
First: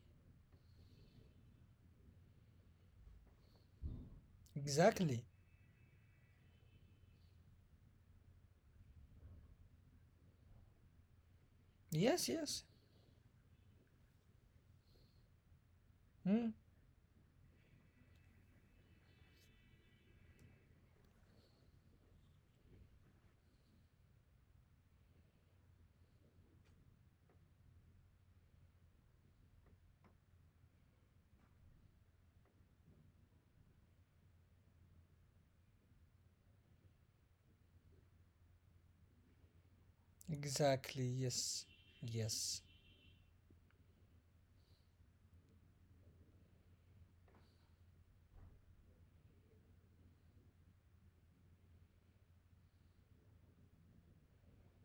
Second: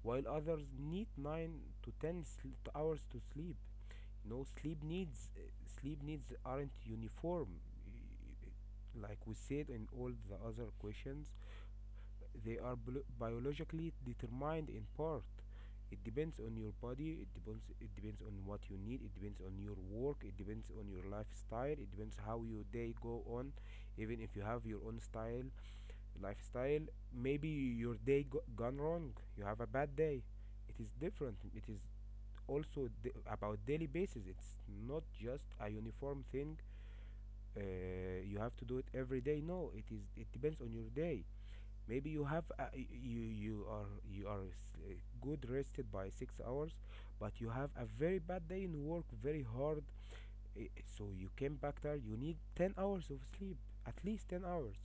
Speaker 1: while others need nine to ten sl- hours to sleep. No, sleep
Speaker 2: Exactly.
Speaker 1: needs, uh, sleep needs aren't uniform, uh, like we said in all the other questions.
Speaker 2: Yes,
Speaker 1: They
Speaker 2: yes.
Speaker 1: are blo- biologically determined in part. It depends
Speaker 2: Hmm.
Speaker 1: on your body, it depends it depends on what you need, it depends on your work, it depends on your lifestyle, it depends how your day go on. Even if you have your own style, lifestyle, maybe your day go- gone wrong, you have a bad day. It is different. It is also d- about daily basis. It's not just a uniform thing. Uh, you have to do it every day. No, it is. It depends on your
Speaker 2: Exactly.
Speaker 1: day.
Speaker 2: Yes,
Speaker 1: Maybe you have
Speaker 2: yes.
Speaker 1: a, you you are you are s- uh, good rested by six hours, but you have a very bad day in work, very hard. Eh, so you came back there, you need ten hours of sleep, at least ten hours,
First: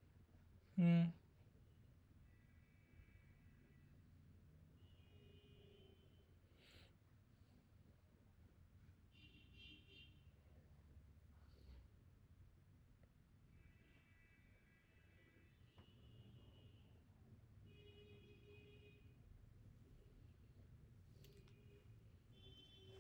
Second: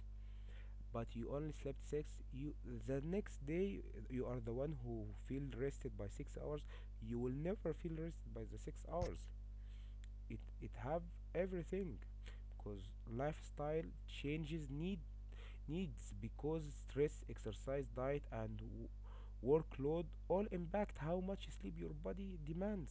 Speaker 2: Hmm.
Speaker 1: but you only slept six. You The next day, uh, you are the one who feel rested by six hours, you will never feel rested by the six hours. It it have everything, because lifestyle changes need needs, because stress, exercise, diet, and w- workload all impact how much sleep your body demands.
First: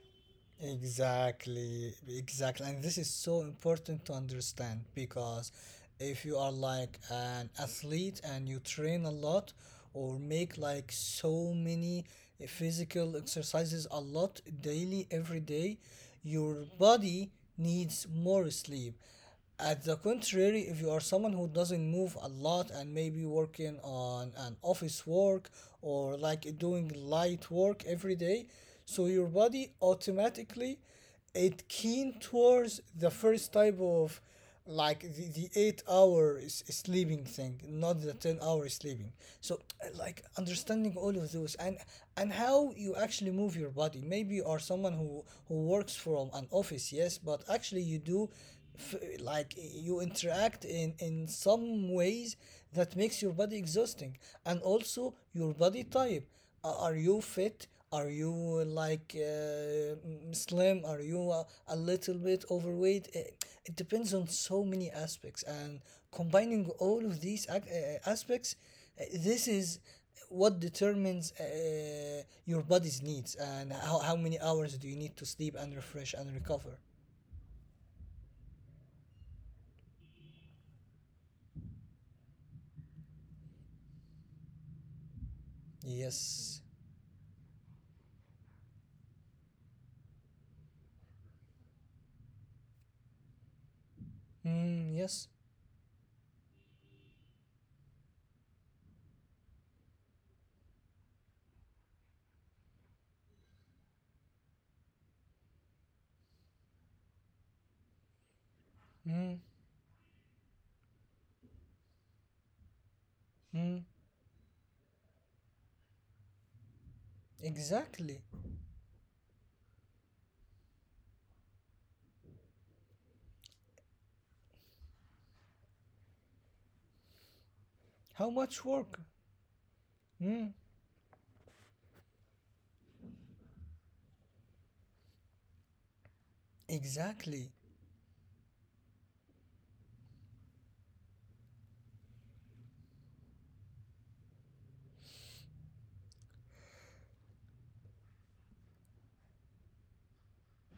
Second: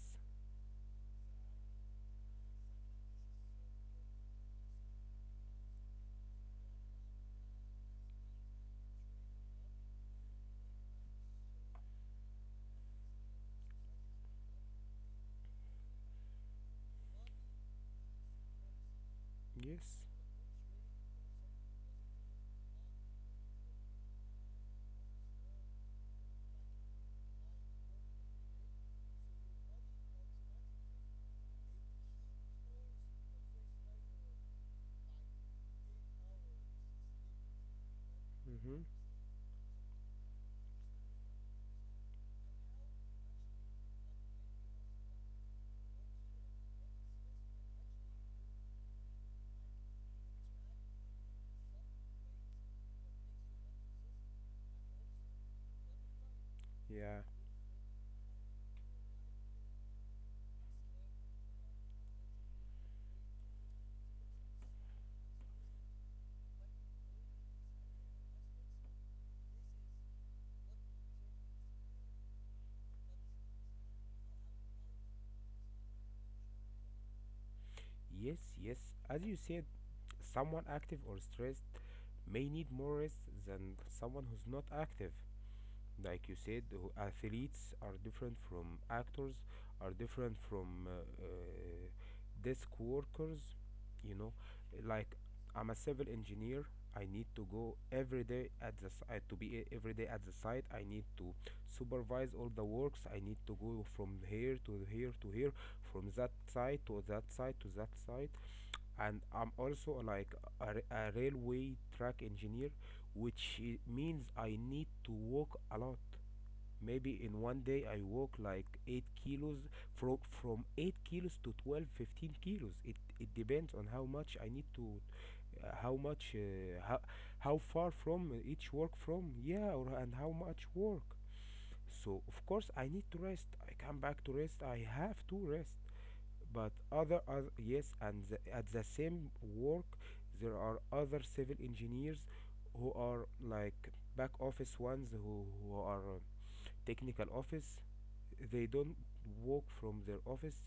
Speaker 2: Exactly, exactly. And this is so important to understand, because if you are like an athlete and you train a lot or make like so many physical exercises a lot daily, every day, your body needs more sleep. At the
Speaker 1: Yes.
Speaker 2: contrary, if you are someone who doesn't move a lot and maybe working on an office work or like doing light work every day, so your body automatically it keen towards the first type of, like, the, the eight hour s- sleeping thing, not the ten hour
Speaker 1: Mm-hmm.
Speaker 2: sleeping. So uh, like understanding all of those, and and how you actually move your body. Maybe you are someone who who works from an office, yes, but actually you do f- like you interact in in some ways that makes your body exhausting. And also your body type. a- Are you
Speaker 1: Yeah.
Speaker 2: fit? Are you uh, like uh, mm, slim? Are you uh, a little bit overweight? Eh, It depends on so many aspects, and combining all of these ac- eh, aspects, eh, this is what determines uh, your body's needs, and how, how many hours do you need to sleep and refresh and recover.
Speaker 1: Yes, yes. As you said, someone active or stressed may need more rest than someone who's not active. Like you
Speaker 2: Yes.
Speaker 1: said, who- athletes are different from actors, are different from uh, uh, desk workers, you know.
Speaker 2: Mm,
Speaker 1: Like,
Speaker 2: yes.
Speaker 1: I'm a civil engineer. I need to go every day at the si- uh, to be e- every day at the site. I need to supervise all the works. I need to go from here to here to here, from that side to that side to that side. And
Speaker 2: Mm,
Speaker 1: I'm also like a, ra- a railway track engineer, which
Speaker 2: mm,
Speaker 1: i- means I need to walk a lot. Maybe in one day I
Speaker 2: exactly.
Speaker 1: walk like eight kilos, from from eight kilos to twelve fifteen kilos. It it depends on how much I need to, uh, how much, uh, how, how far
Speaker 2: How
Speaker 1: from
Speaker 2: much
Speaker 1: each work
Speaker 2: work?
Speaker 1: from, yeah, or and how
Speaker 2: Mm,
Speaker 1: much work. So of course I need to rest, I come back to rest, I have to rest. But other,
Speaker 2: exactly.
Speaker 1: other yes, and the, at the same work there are other civil engineers who are like back office ones, who, who are uh, technical office. They don't walk from their office,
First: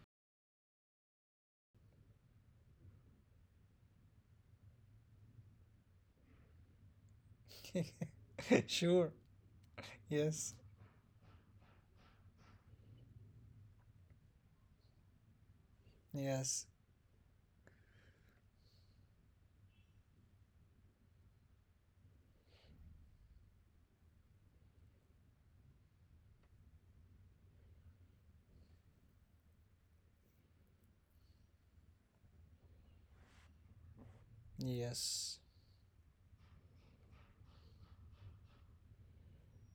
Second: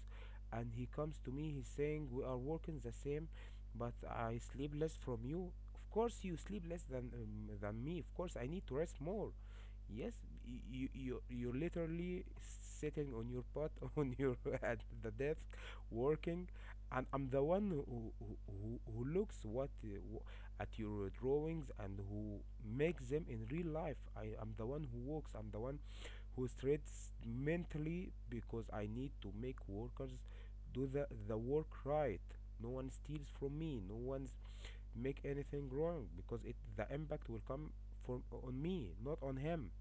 Speaker 1: and he comes to me, he's saying we are working the same, but I sleep less from you. Of course you sleep less than um, than me, of course I need to rest
Speaker 2: Sure.
Speaker 1: more. Yes,
Speaker 2: Yes,
Speaker 1: you you you're literally sitting on your butt on your, at the desk, working.
Speaker 2: yes,
Speaker 1: And I'm the one who who, who who looks what uh, wh- at your drawings and who makes them in real life. I am the one who walks, I'm the one who strains mentally, because I need to make workers do the, the work right. No one steals from me. No one's make
Speaker 2: yes.
Speaker 1: anything wrong, because it the impact will come from on me, not on him.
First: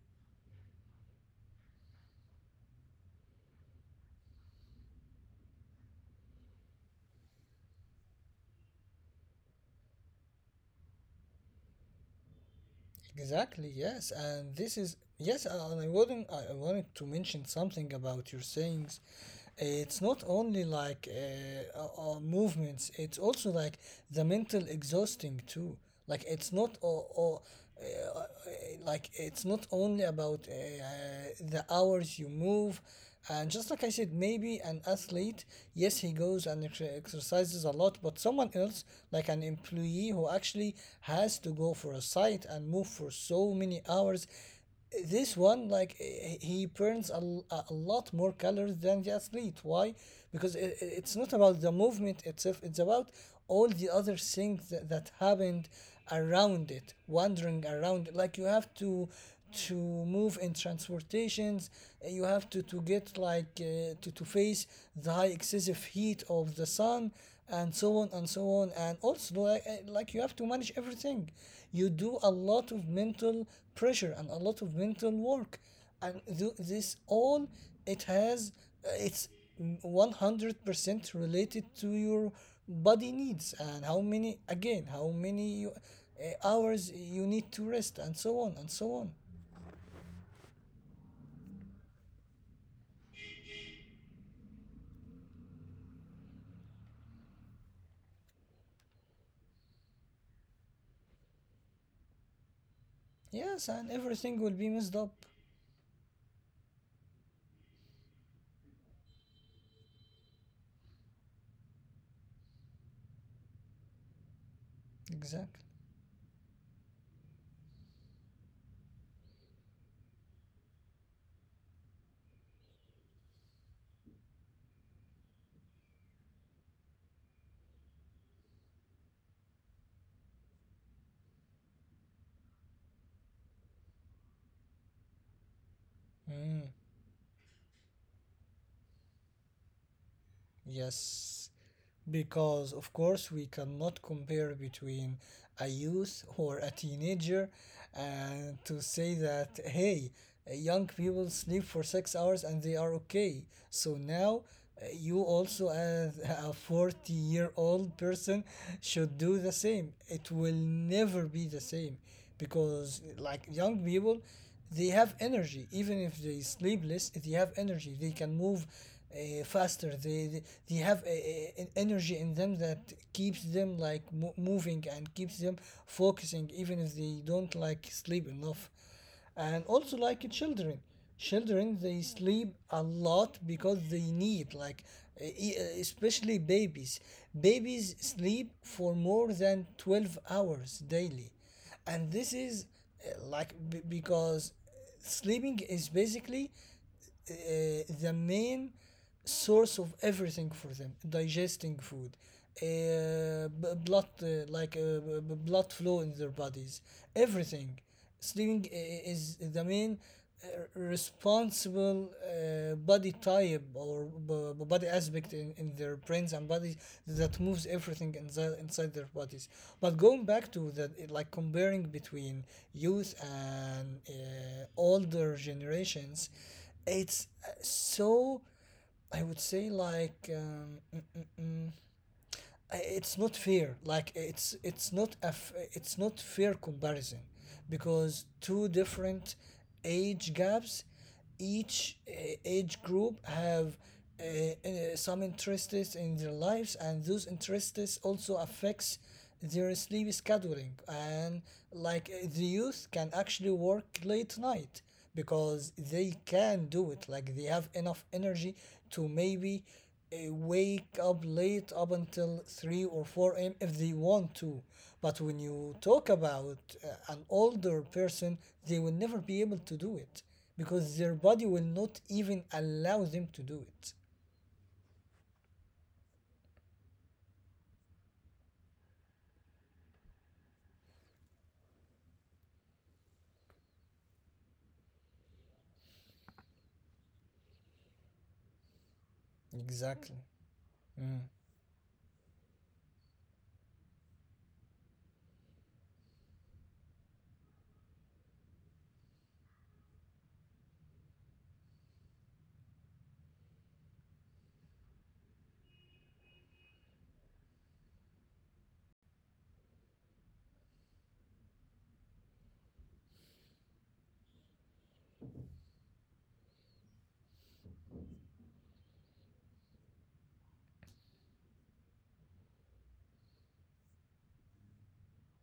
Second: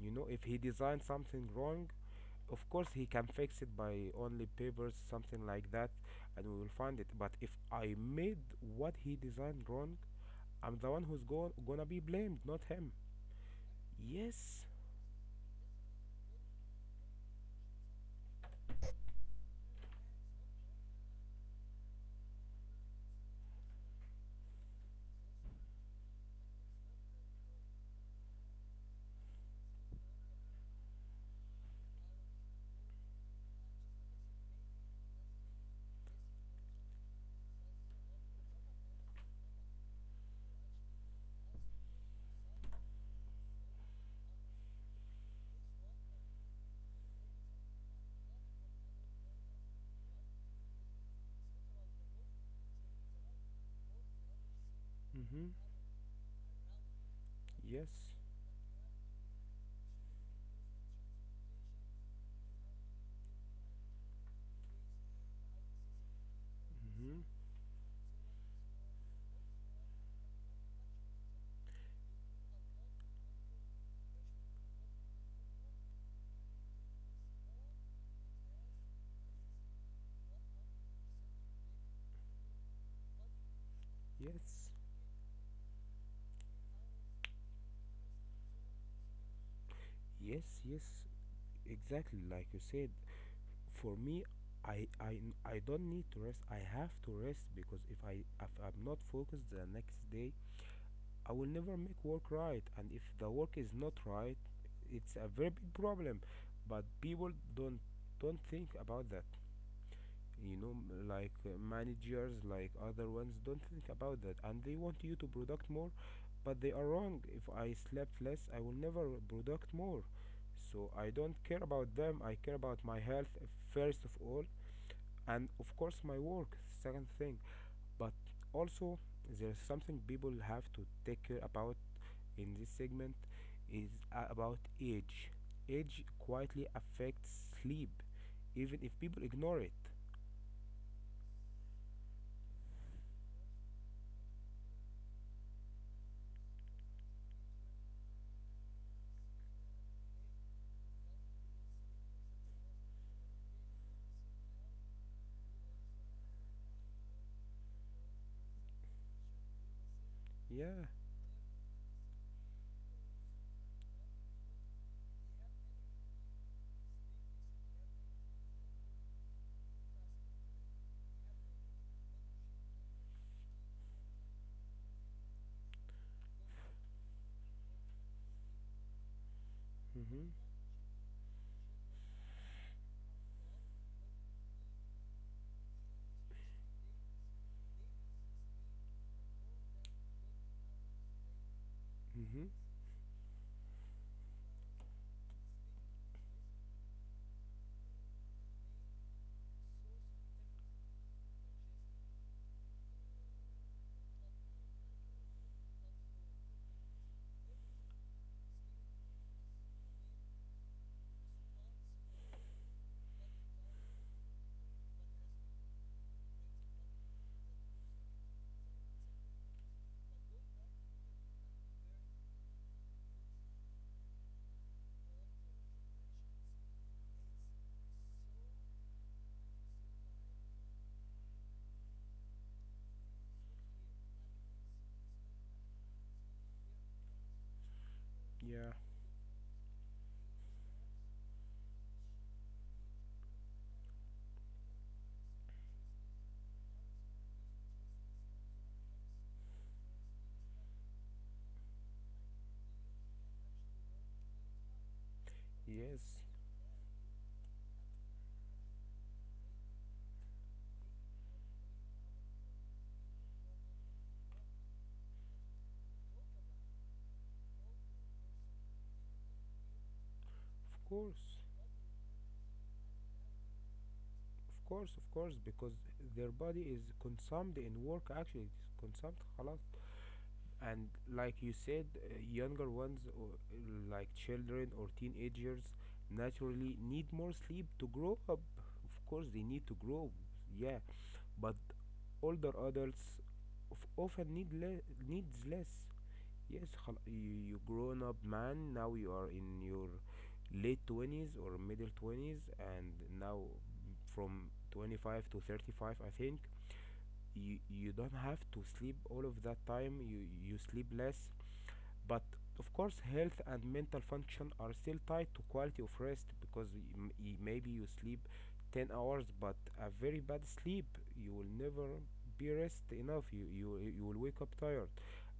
Speaker 1: You know, if he designs something wrong, of course he can fix it by only papers, something like that, and we will find it. But if I made what he designed wrong, I'm the one who's go- gonna be blamed, not him.
Speaker 2: Exactly, yes. And
Speaker 1: Yes.
Speaker 2: this is, yes, and I wouldn't I I wanted to mention something about your sayings. It's not only like uh, uh, uh, movements, it's also like the mental exhausting too. Like it's not or, or uh, uh, like it's not only about uh, uh, the hours you move. And just like I said, maybe an athlete, yes, he goes and ex- exercises a lot, but someone else, like an employee who actually has to go for a site and move for so many hours, this one, like, eh, he burns a, l- a a lot more calories than the athlete. Why? Because i- i- it's not about the movement itself, it's about all the other things that, that
Speaker 1: Mm-hmm.
Speaker 2: happened around it, wandering
Speaker 1: Yes.
Speaker 2: around it. Like you have to to move in transportations. Eh, you have to to get like uh, to to face the high excessive heat of the sun,
Speaker 1: Mm-hmm.
Speaker 2: and so on and so on. And also, like, eh, like you have to manage everything, you do a lot of mental pressure and a lot of mental work, and th- this all, it has uh, it's one hundred percent related to your body needs, and how many,
Speaker 1: Yes,
Speaker 2: again, how many you, eh, hours you need to rest, and so on and so on.
Speaker 1: yes, yes, exactly like you said. For me, I, I, I don't need to rest. I have to rest, because if I if I'm not focused the next day, I will never make work right. And if the work is
Speaker 2: Yes,
Speaker 1: not
Speaker 2: and
Speaker 1: right,
Speaker 2: everything will be messed
Speaker 1: it's a
Speaker 2: up.
Speaker 1: very big problem. But people don't don't think about that. You know m- like uh, managers like other ones don't think about that, and they want you to
Speaker 2: Exactly.
Speaker 1: product more. But they are wrong. If I slept less, I will never product more. So I don't care about them. I care about my health, uh, first of all, and of course my work, second thing. But also, there's something people have to take care about in this segment, is a- about age. Age quietly
Speaker 2: Mm.
Speaker 1: affects sleep even if people ignore it.
Speaker 2: Yes, because of course we cannot compare between a youth or a teenager and to say that, hey, young people sleep for six hours and they are okay. So now uh, you also as a forty year old person should do the same. It will
Speaker 1: Yeah.
Speaker 2: never be the same, because like young people, they have energy. Even if they sleep less, they have energy, they can move uh, faster. They they- have a, a- an energy in them that keeps them like mo- moving and keeps them focusing, even if they don't like sleep enough. And also,
Speaker 1: Hmm.
Speaker 2: like children, children, they sleep a lot because they need, like, e- e- uh, especially babies. Babies sleep for more than twelve hours daily, and this
Speaker 1: Mm-hmm.
Speaker 2: is uh, like b- because sleeping is basically uh, the main source of everything for them: digesting food, uh, b- blood, uh, like uh, b- b- blood flow in their bodies, everything. Sleeping i- i- is the main uh, responsible uh, body type or b- b- body aspect in, in their brains and bodies, that moves everything inside inside their bodies. But going back to that, like comparing between youth and uh, older generations, it's uh, so, I would say, like, um, I- it's not fair. Like, it's it's not a f- it's not fair comparison, because two
Speaker 1: Yeah.
Speaker 2: different age gaps, each uh, age group have uh, uh, some interests in their lives, and those interests also affects their sleep scheduling. And like, uh, the youth can actually work late night because
Speaker 1: Yes.
Speaker 2: they can do it, like they have enough energy to maybe uh, wake up late up until three or four a m if they want to. But when you talk about uh, an older person, they will never be able to do it,
Speaker 1: Of
Speaker 2: because their
Speaker 1: course.
Speaker 2: body will not even allow them to do it.
Speaker 1: Of course. Of course. Because their body is consumed in work. Actually, it's consumed. خلاص. And like you said, uh, younger ones, or uh, like children or teenagers, naturally need more sleep to grow up. Of course, they need to
Speaker 2: Exactly.
Speaker 1: grow. Yeah.
Speaker 2: Mm.
Speaker 1: But older adults of- often need le- needs less. Yes, خل- you you grown up man. Now you are in your late twenties or middle twenties, and now from twenty five to thirty five, I think you you don't have to sleep all of that time. You you sleep less, but of course health and mental function are still tied to quality of rest. Because y- m- y- maybe you sleep ten hours but a very bad sleep, you will never be rest enough. You you you will wake up tired.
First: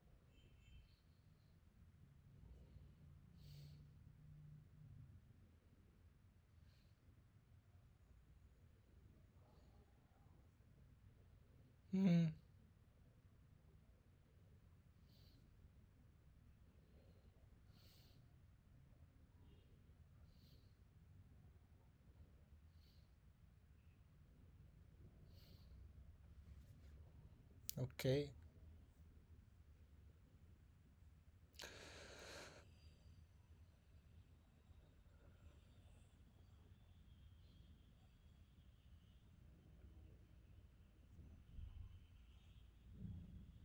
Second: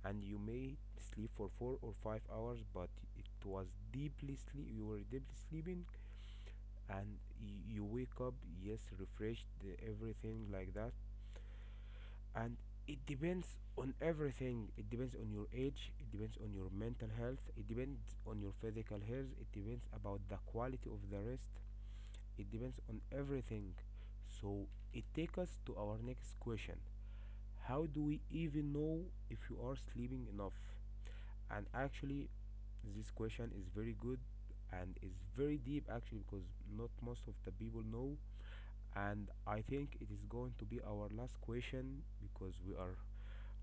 Speaker 1: And you may sleep for four or five hours, but it was deeply sleep, you were deeply sleeping, and y- you wake up, yes, refreshed, uh, everything like that.
Speaker 2: Mm.
Speaker 1: And it depends on everything. It depends on your age, it depends on your mental health, it depends on your physical health, it depends about the quality of the rest. It depends on everything. So it takes us to our next question. How do we
Speaker 2: Okay.
Speaker 1: even know if you are sleeping enough? And actually, this question is very good and is very deep, actually, because not most of the people know. And I think it is going to be our last question, because we are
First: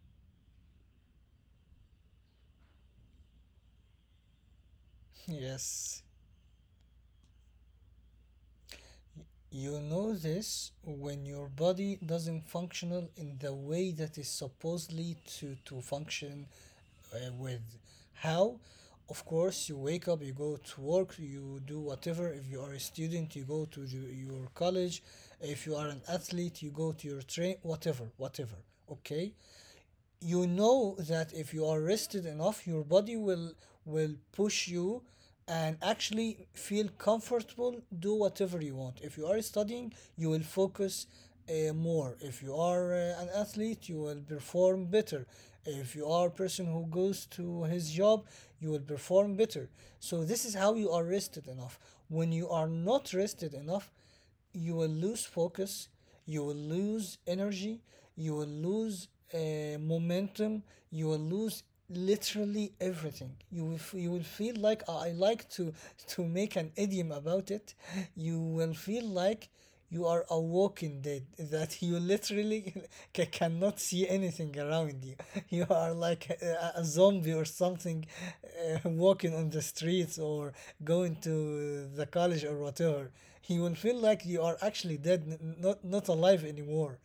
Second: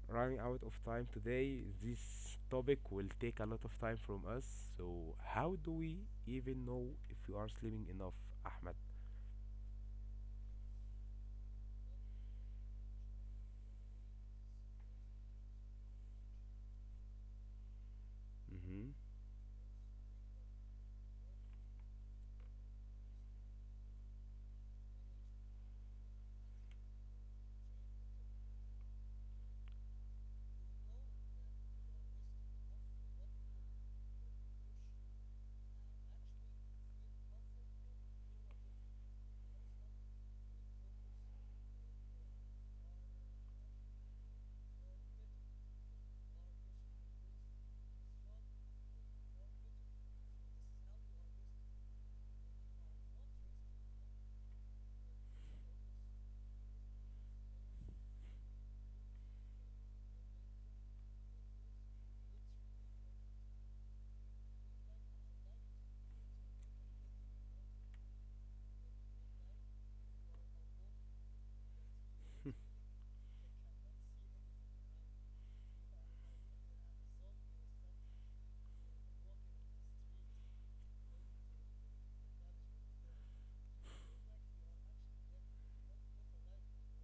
Speaker 1: running out of time today. This topic will take a lot of time from us. So, how do we
Speaker 2: Yes.
Speaker 1: even know if we are sleeping enough, Ahmed?
Speaker 2: You know this when your body doesn't functional in the way that is supposedly to to function, uh, with how,
Speaker 1: Mm-hmm.
Speaker 2: of course, you wake up, you go to work, you do whatever. If you are a student, you go to the, your college. If you are an athlete, you go to your train, whatever, whatever. Okay, you know that if you are rested enough, your body will will push you and actually feel comfortable, do whatever you want. If you are studying, you will focus uh, more. If you are uh, an athlete, you will perform better. If you are a person who goes to his job, you will perform better. So this is how you are rested enough. When you are not rested enough, you will lose focus, you will lose energy, you will lose uh, momentum, you will lose literally everything. You will f- you will feel like, I I like to to make an idiom about it. You will feel like you are awoken dead, that you literally ca- cannot see anything around you. You are like a, a zombie or something, uh, walking on the streets or going to the college or whatever. You will feel like you are actually dead, n- not not alive anymore.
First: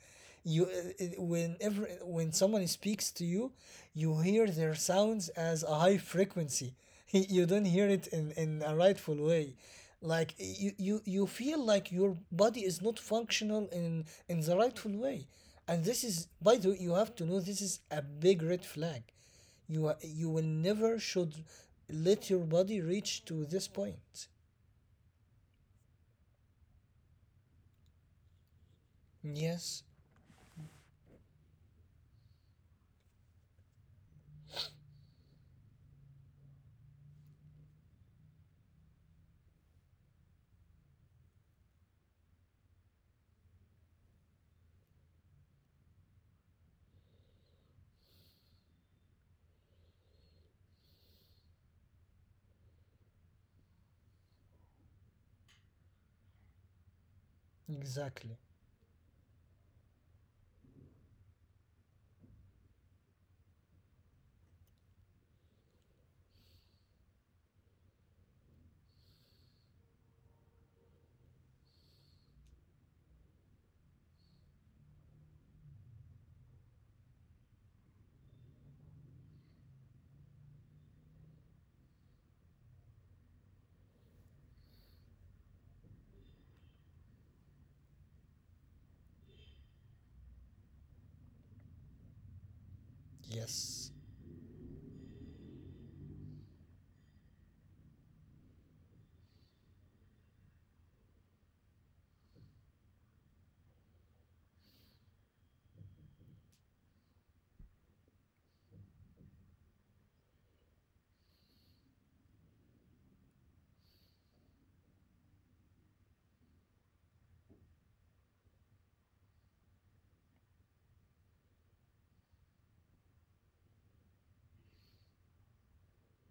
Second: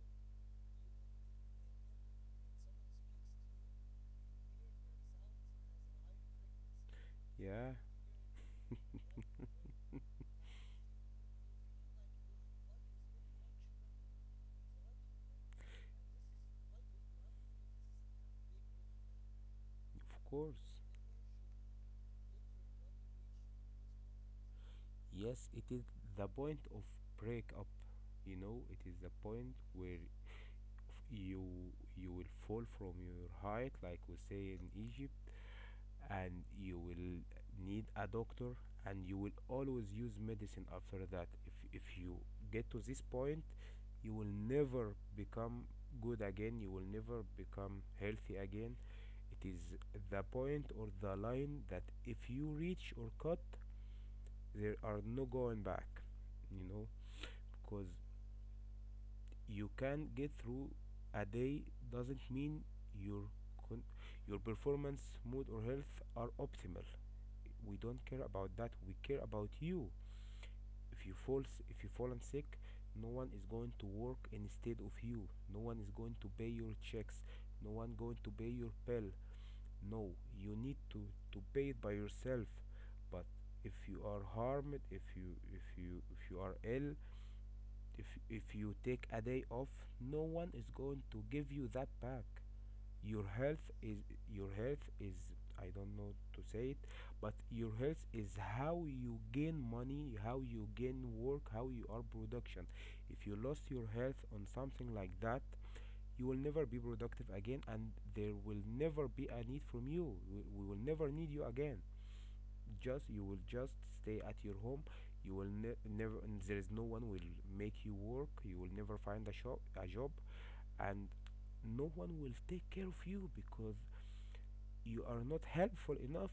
Speaker 2: You, uh, uh, whenever when someone speaks to you, you hear their sounds as a high frequency. You don't
Speaker 1: Yeah,
Speaker 2: hear it in, in a rightful way. Like you, you you feel like your body is not functional in in the rightful way. And this is, by the way, you have to know, this is a big red flag. you are-
Speaker 1: of
Speaker 2: you will
Speaker 1: course.
Speaker 2: never should let your body reach to this point.
Speaker 1: Yes, it is the point of breakup. You know, it is the point
Speaker 2: Yes.
Speaker 1: where you you will fall from your height, like we say in Egypt, and you will need a doctor, and you will always use medicine after that. If if you get to this point, you will never become good again, you will never become healthy again. It is the point or the line that if you reach or cut, there are no going back, you know. Because
Speaker 2: Exactly.
Speaker 1: you can get through a day doesn't mean your con- your performance, mood, or health are optimal. We don't care about that, we care about you. If you falls, if you fallen sick, no one is going to work instead of you, no one is going to pay your checks, no one going to pay your bill. No, you need to to pay it by yourself. But if you are harmed, if you if you if you are ill, if if you take a day off, no one is going to give you that back. your health
Speaker 2: Yes.
Speaker 1: is your health is I don't know to say it, but your health is how you gain money, how you gain work, how you are production. If you lost your health on something like that, you will never be productive again, and there will never be a need from you. We, we will never need you again. Just you will just stay at your home. You will ne- never. And there is no one will make you work. You will never find a shop, a job, and no one will take care of you because you are not helpful enough.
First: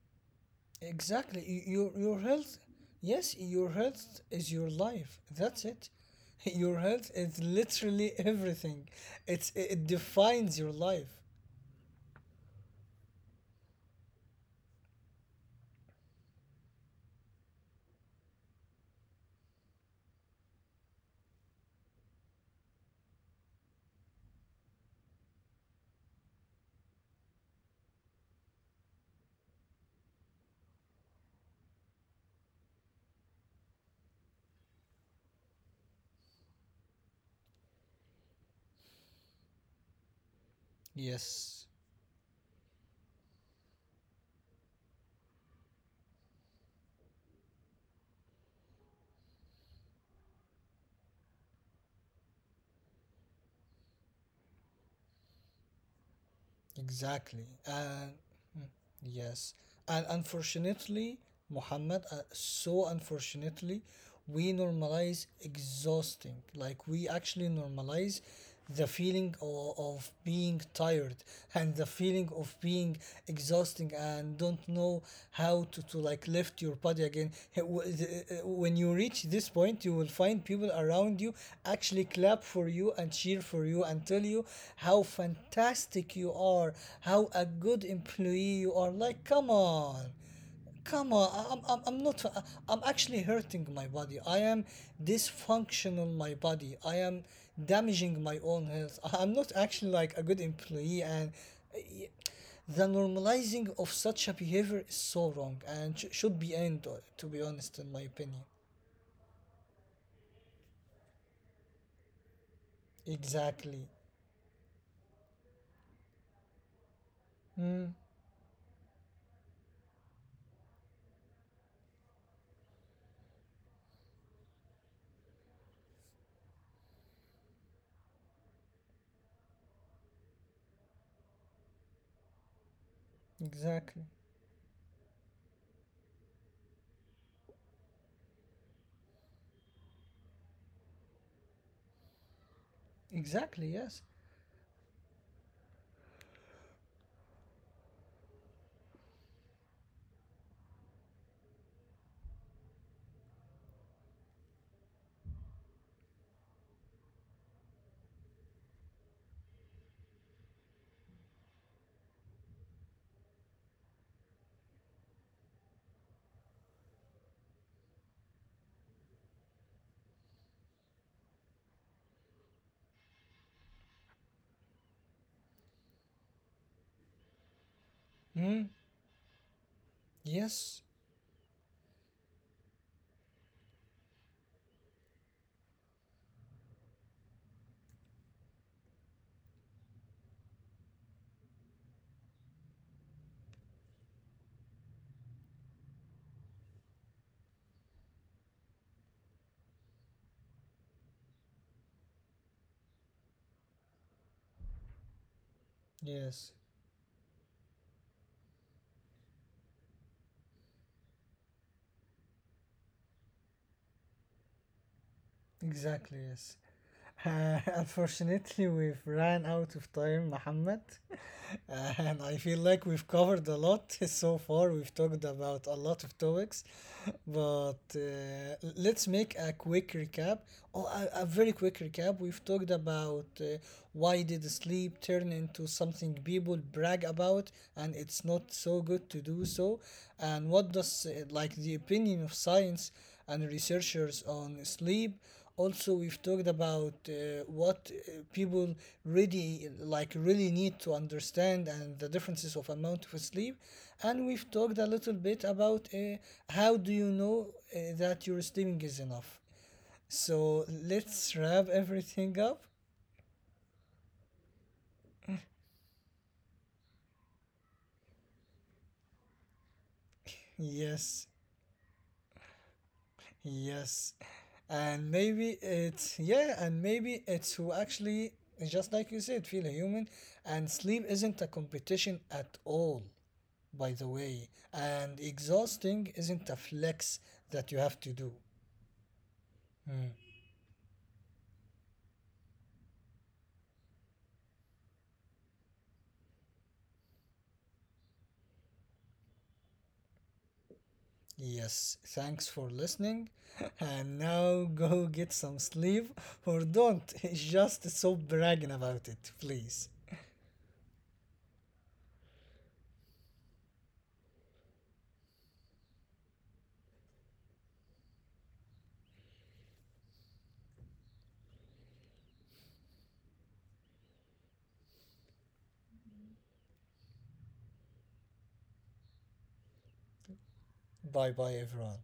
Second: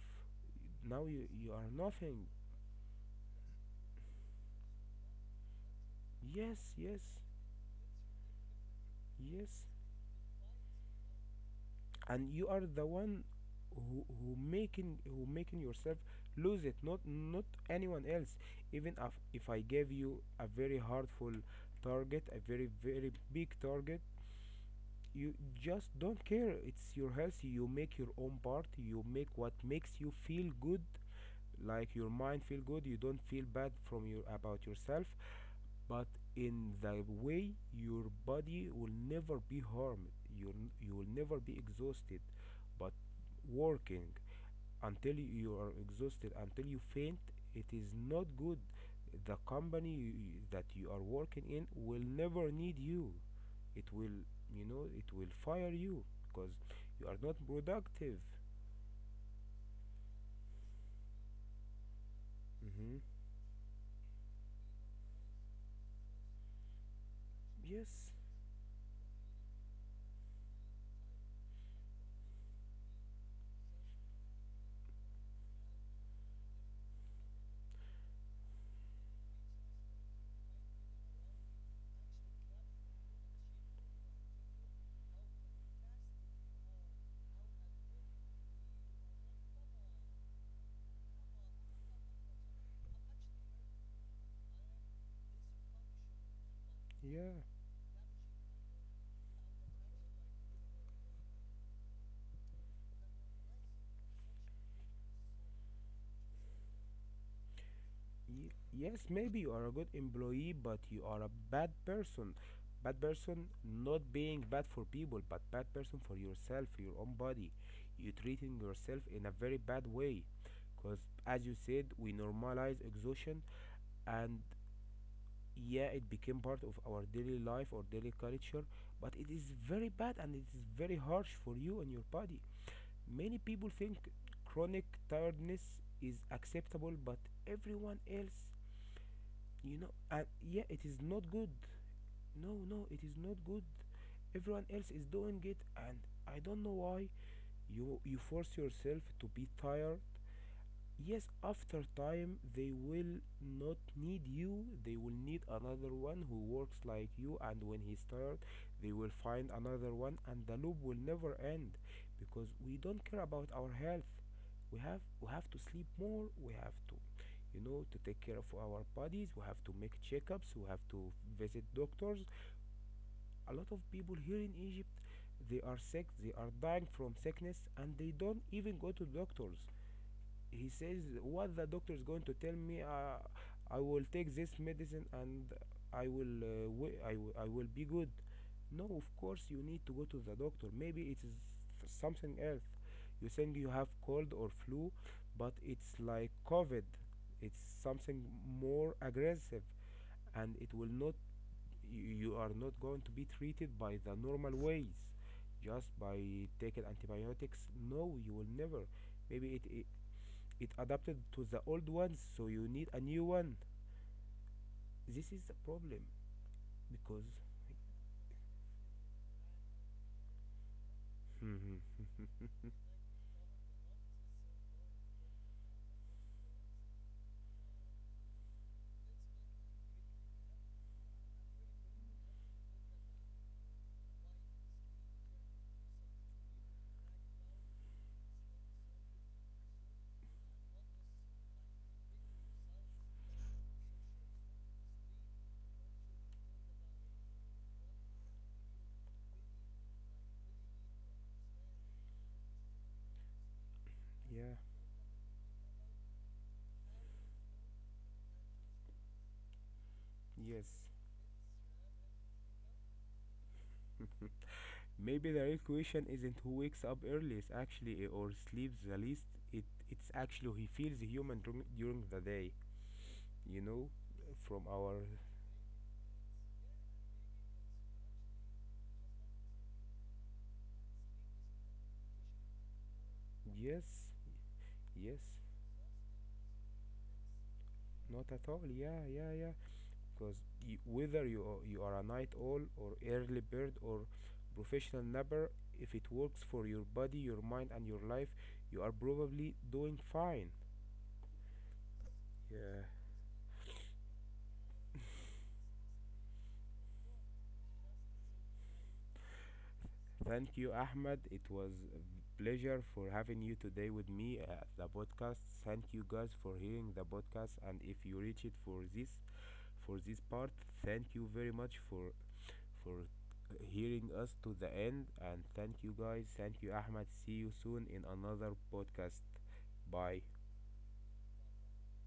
Speaker 1: Now you,
Speaker 2: Exactly.
Speaker 1: you are
Speaker 2: Y- Your your
Speaker 1: nothing.
Speaker 2: health, yes, your health is your life. That's it.
Speaker 1: Yes.
Speaker 2: Your
Speaker 1: yes
Speaker 2: health is literally everything. It's
Speaker 1: yes
Speaker 2: it it defines your life.
Speaker 1: And you are the one who, who making who making yourself lose it, not not anyone else. Even if, if I gave you a very hurtful target, a very very big target, you just don't care. It's your health. You make your own part. You make what makes you feel good, like your mind feel good. You don't feel bad from your about yourself. But in the way, your body will never be harmed. you you will never be
Speaker 2: Yes,
Speaker 1: exhausted. But working until you are exhausted, until you faint, it is not good. The company you- that you are working in will never need you. It will, you know, it will fire you because you are not
Speaker 2: exactly. And
Speaker 1: productive.
Speaker 2: yes, and unfortunately, Muhammad, uh, so
Speaker 1: Hmm.
Speaker 2: unfortunately, we normalize exhausting. Like we actually
Speaker 1: Yes.
Speaker 2: normalize the feeling of, of being tired, and the feeling of being exhausting, and don't know how to, to like lift your body again. H- w- th- uh, When you reach this point, you will find people around you actually clap for you and cheer for you and tell you how fantastic you are, how a good employee you are. Like, come on. Come on. I- I'm, I'm, I'm not, I- I'm actually hurting my body. I am dysfunctional, my body. I am
Speaker 1: Yeah.
Speaker 2: damaging my own health. I- I'm not actually like a good employee, and the normalizing of such a behavior is so wrong, and sh- should be end, uh, to be honest, in my opinion.
Speaker 1: Y- yes, maybe you are a good employee, but you are a bad person. Bad person,
Speaker 2: Exactly.
Speaker 1: not being bad for people, but bad person for yourself, your own body. You treating yourself in a very bad way, because as you said, we normalize exhaustion, and yeah, it became part of our daily life or daily culture. But it is very bad and it is very harsh for you and your body. Many people think
Speaker 2: Exactly.
Speaker 1: chronic tiredness is acceptable, but everyone else, you know and yeah, it is not good. No, no, it is not good.
Speaker 2: Exactly. Yes.
Speaker 1: Everyone else is doing it, and I don't know why you you force yourself to be tired. Yes, after time, they will not need you. They will need another one who works like you, and when he's tired, they will find another one, and the loop will never end because we don't care about our health. We have we have to sleep more. We have to, you know, to take care of our bodies. We have to make checkups. We have to visit doctors. A lot of people here in Egypt, they are sick. They are dying from sickness, and they don't
Speaker 2: Mm.
Speaker 1: even go to doctors. He
Speaker 2: Yes,
Speaker 1: says, what the doctor is going to tell me? uh, I will take this medicine and I will uh, wi- will be good. No, of course you need to go to the doctor. Maybe it is something else. You think you have cold or flu, but it's like covid. It's something more aggressive, and it will not, you, you are not going to be treated by the normal ways, just by
Speaker 2: yes.
Speaker 1: taking antibiotics. No, you will never. Maybe it, it it adapted to the old ones, so you need a new one. This is the problem.
Speaker 2: Exactly. Yes.
Speaker 1: Because
Speaker 2: Unfortunately we've ran out of time, Muhammad, and I feel like we've covered a lot so far. We've talked about a lot of topics, but uh, let's make a quick recap. Oh, a, a very quick recap. We've talked about uh, why did sleep turn into something people brag about, and it's not so good to do so, and what does uh, like the opinion of science and researchers on sleep. Also, we've talked about uh, what uh, people really, like, really need to understand, and the differences of amount of sleep. And we've
Speaker 1: yeah.
Speaker 2: talked a little bit about uh, how do you know uh, that your sleeping is enough. So
Speaker 1: Yes.
Speaker 2: let's wrap everything up.
Speaker 1: Maybe the real question isn't who wakes up earliest, actually, eh, or sleeps the least. It, it's actually who he feels
Speaker 2: Yes.
Speaker 1: human during, during the day, you know.
Speaker 2: Yes.
Speaker 1: From our,
Speaker 2: And maybe it's yeah and maybe it's who actually, just like you said, feel a human, and sleep isn't a competition at all, by the
Speaker 1: yes.
Speaker 2: way, and
Speaker 1: Yes,
Speaker 2: exhausting isn't a flex that you have to
Speaker 1: not
Speaker 2: do.
Speaker 1: at all. Yeah, yeah, yeah.
Speaker 2: Hmm.
Speaker 1: Because you, whether you are, you are a night owl or early bird or professional napper, if it works for your body, your mind, and your life, you are probably doing fine.
Speaker 2: Yes, thanks for
Speaker 1: Yeah.
Speaker 2: listening. And now go get some sleep. Or don't. Just stop bragging about it, please.
Speaker 1: Thank you, Ahmed. It was a pleasure for having you today with me at the podcast. Thank you guys for hearing the podcast, and if you reach it for this, for this part, thank you very much for for hearing us to the end. And thank you guys. Thank you, Ahmed. See you soon in another podcast. Bye.
Speaker 2: Bye bye, everyone.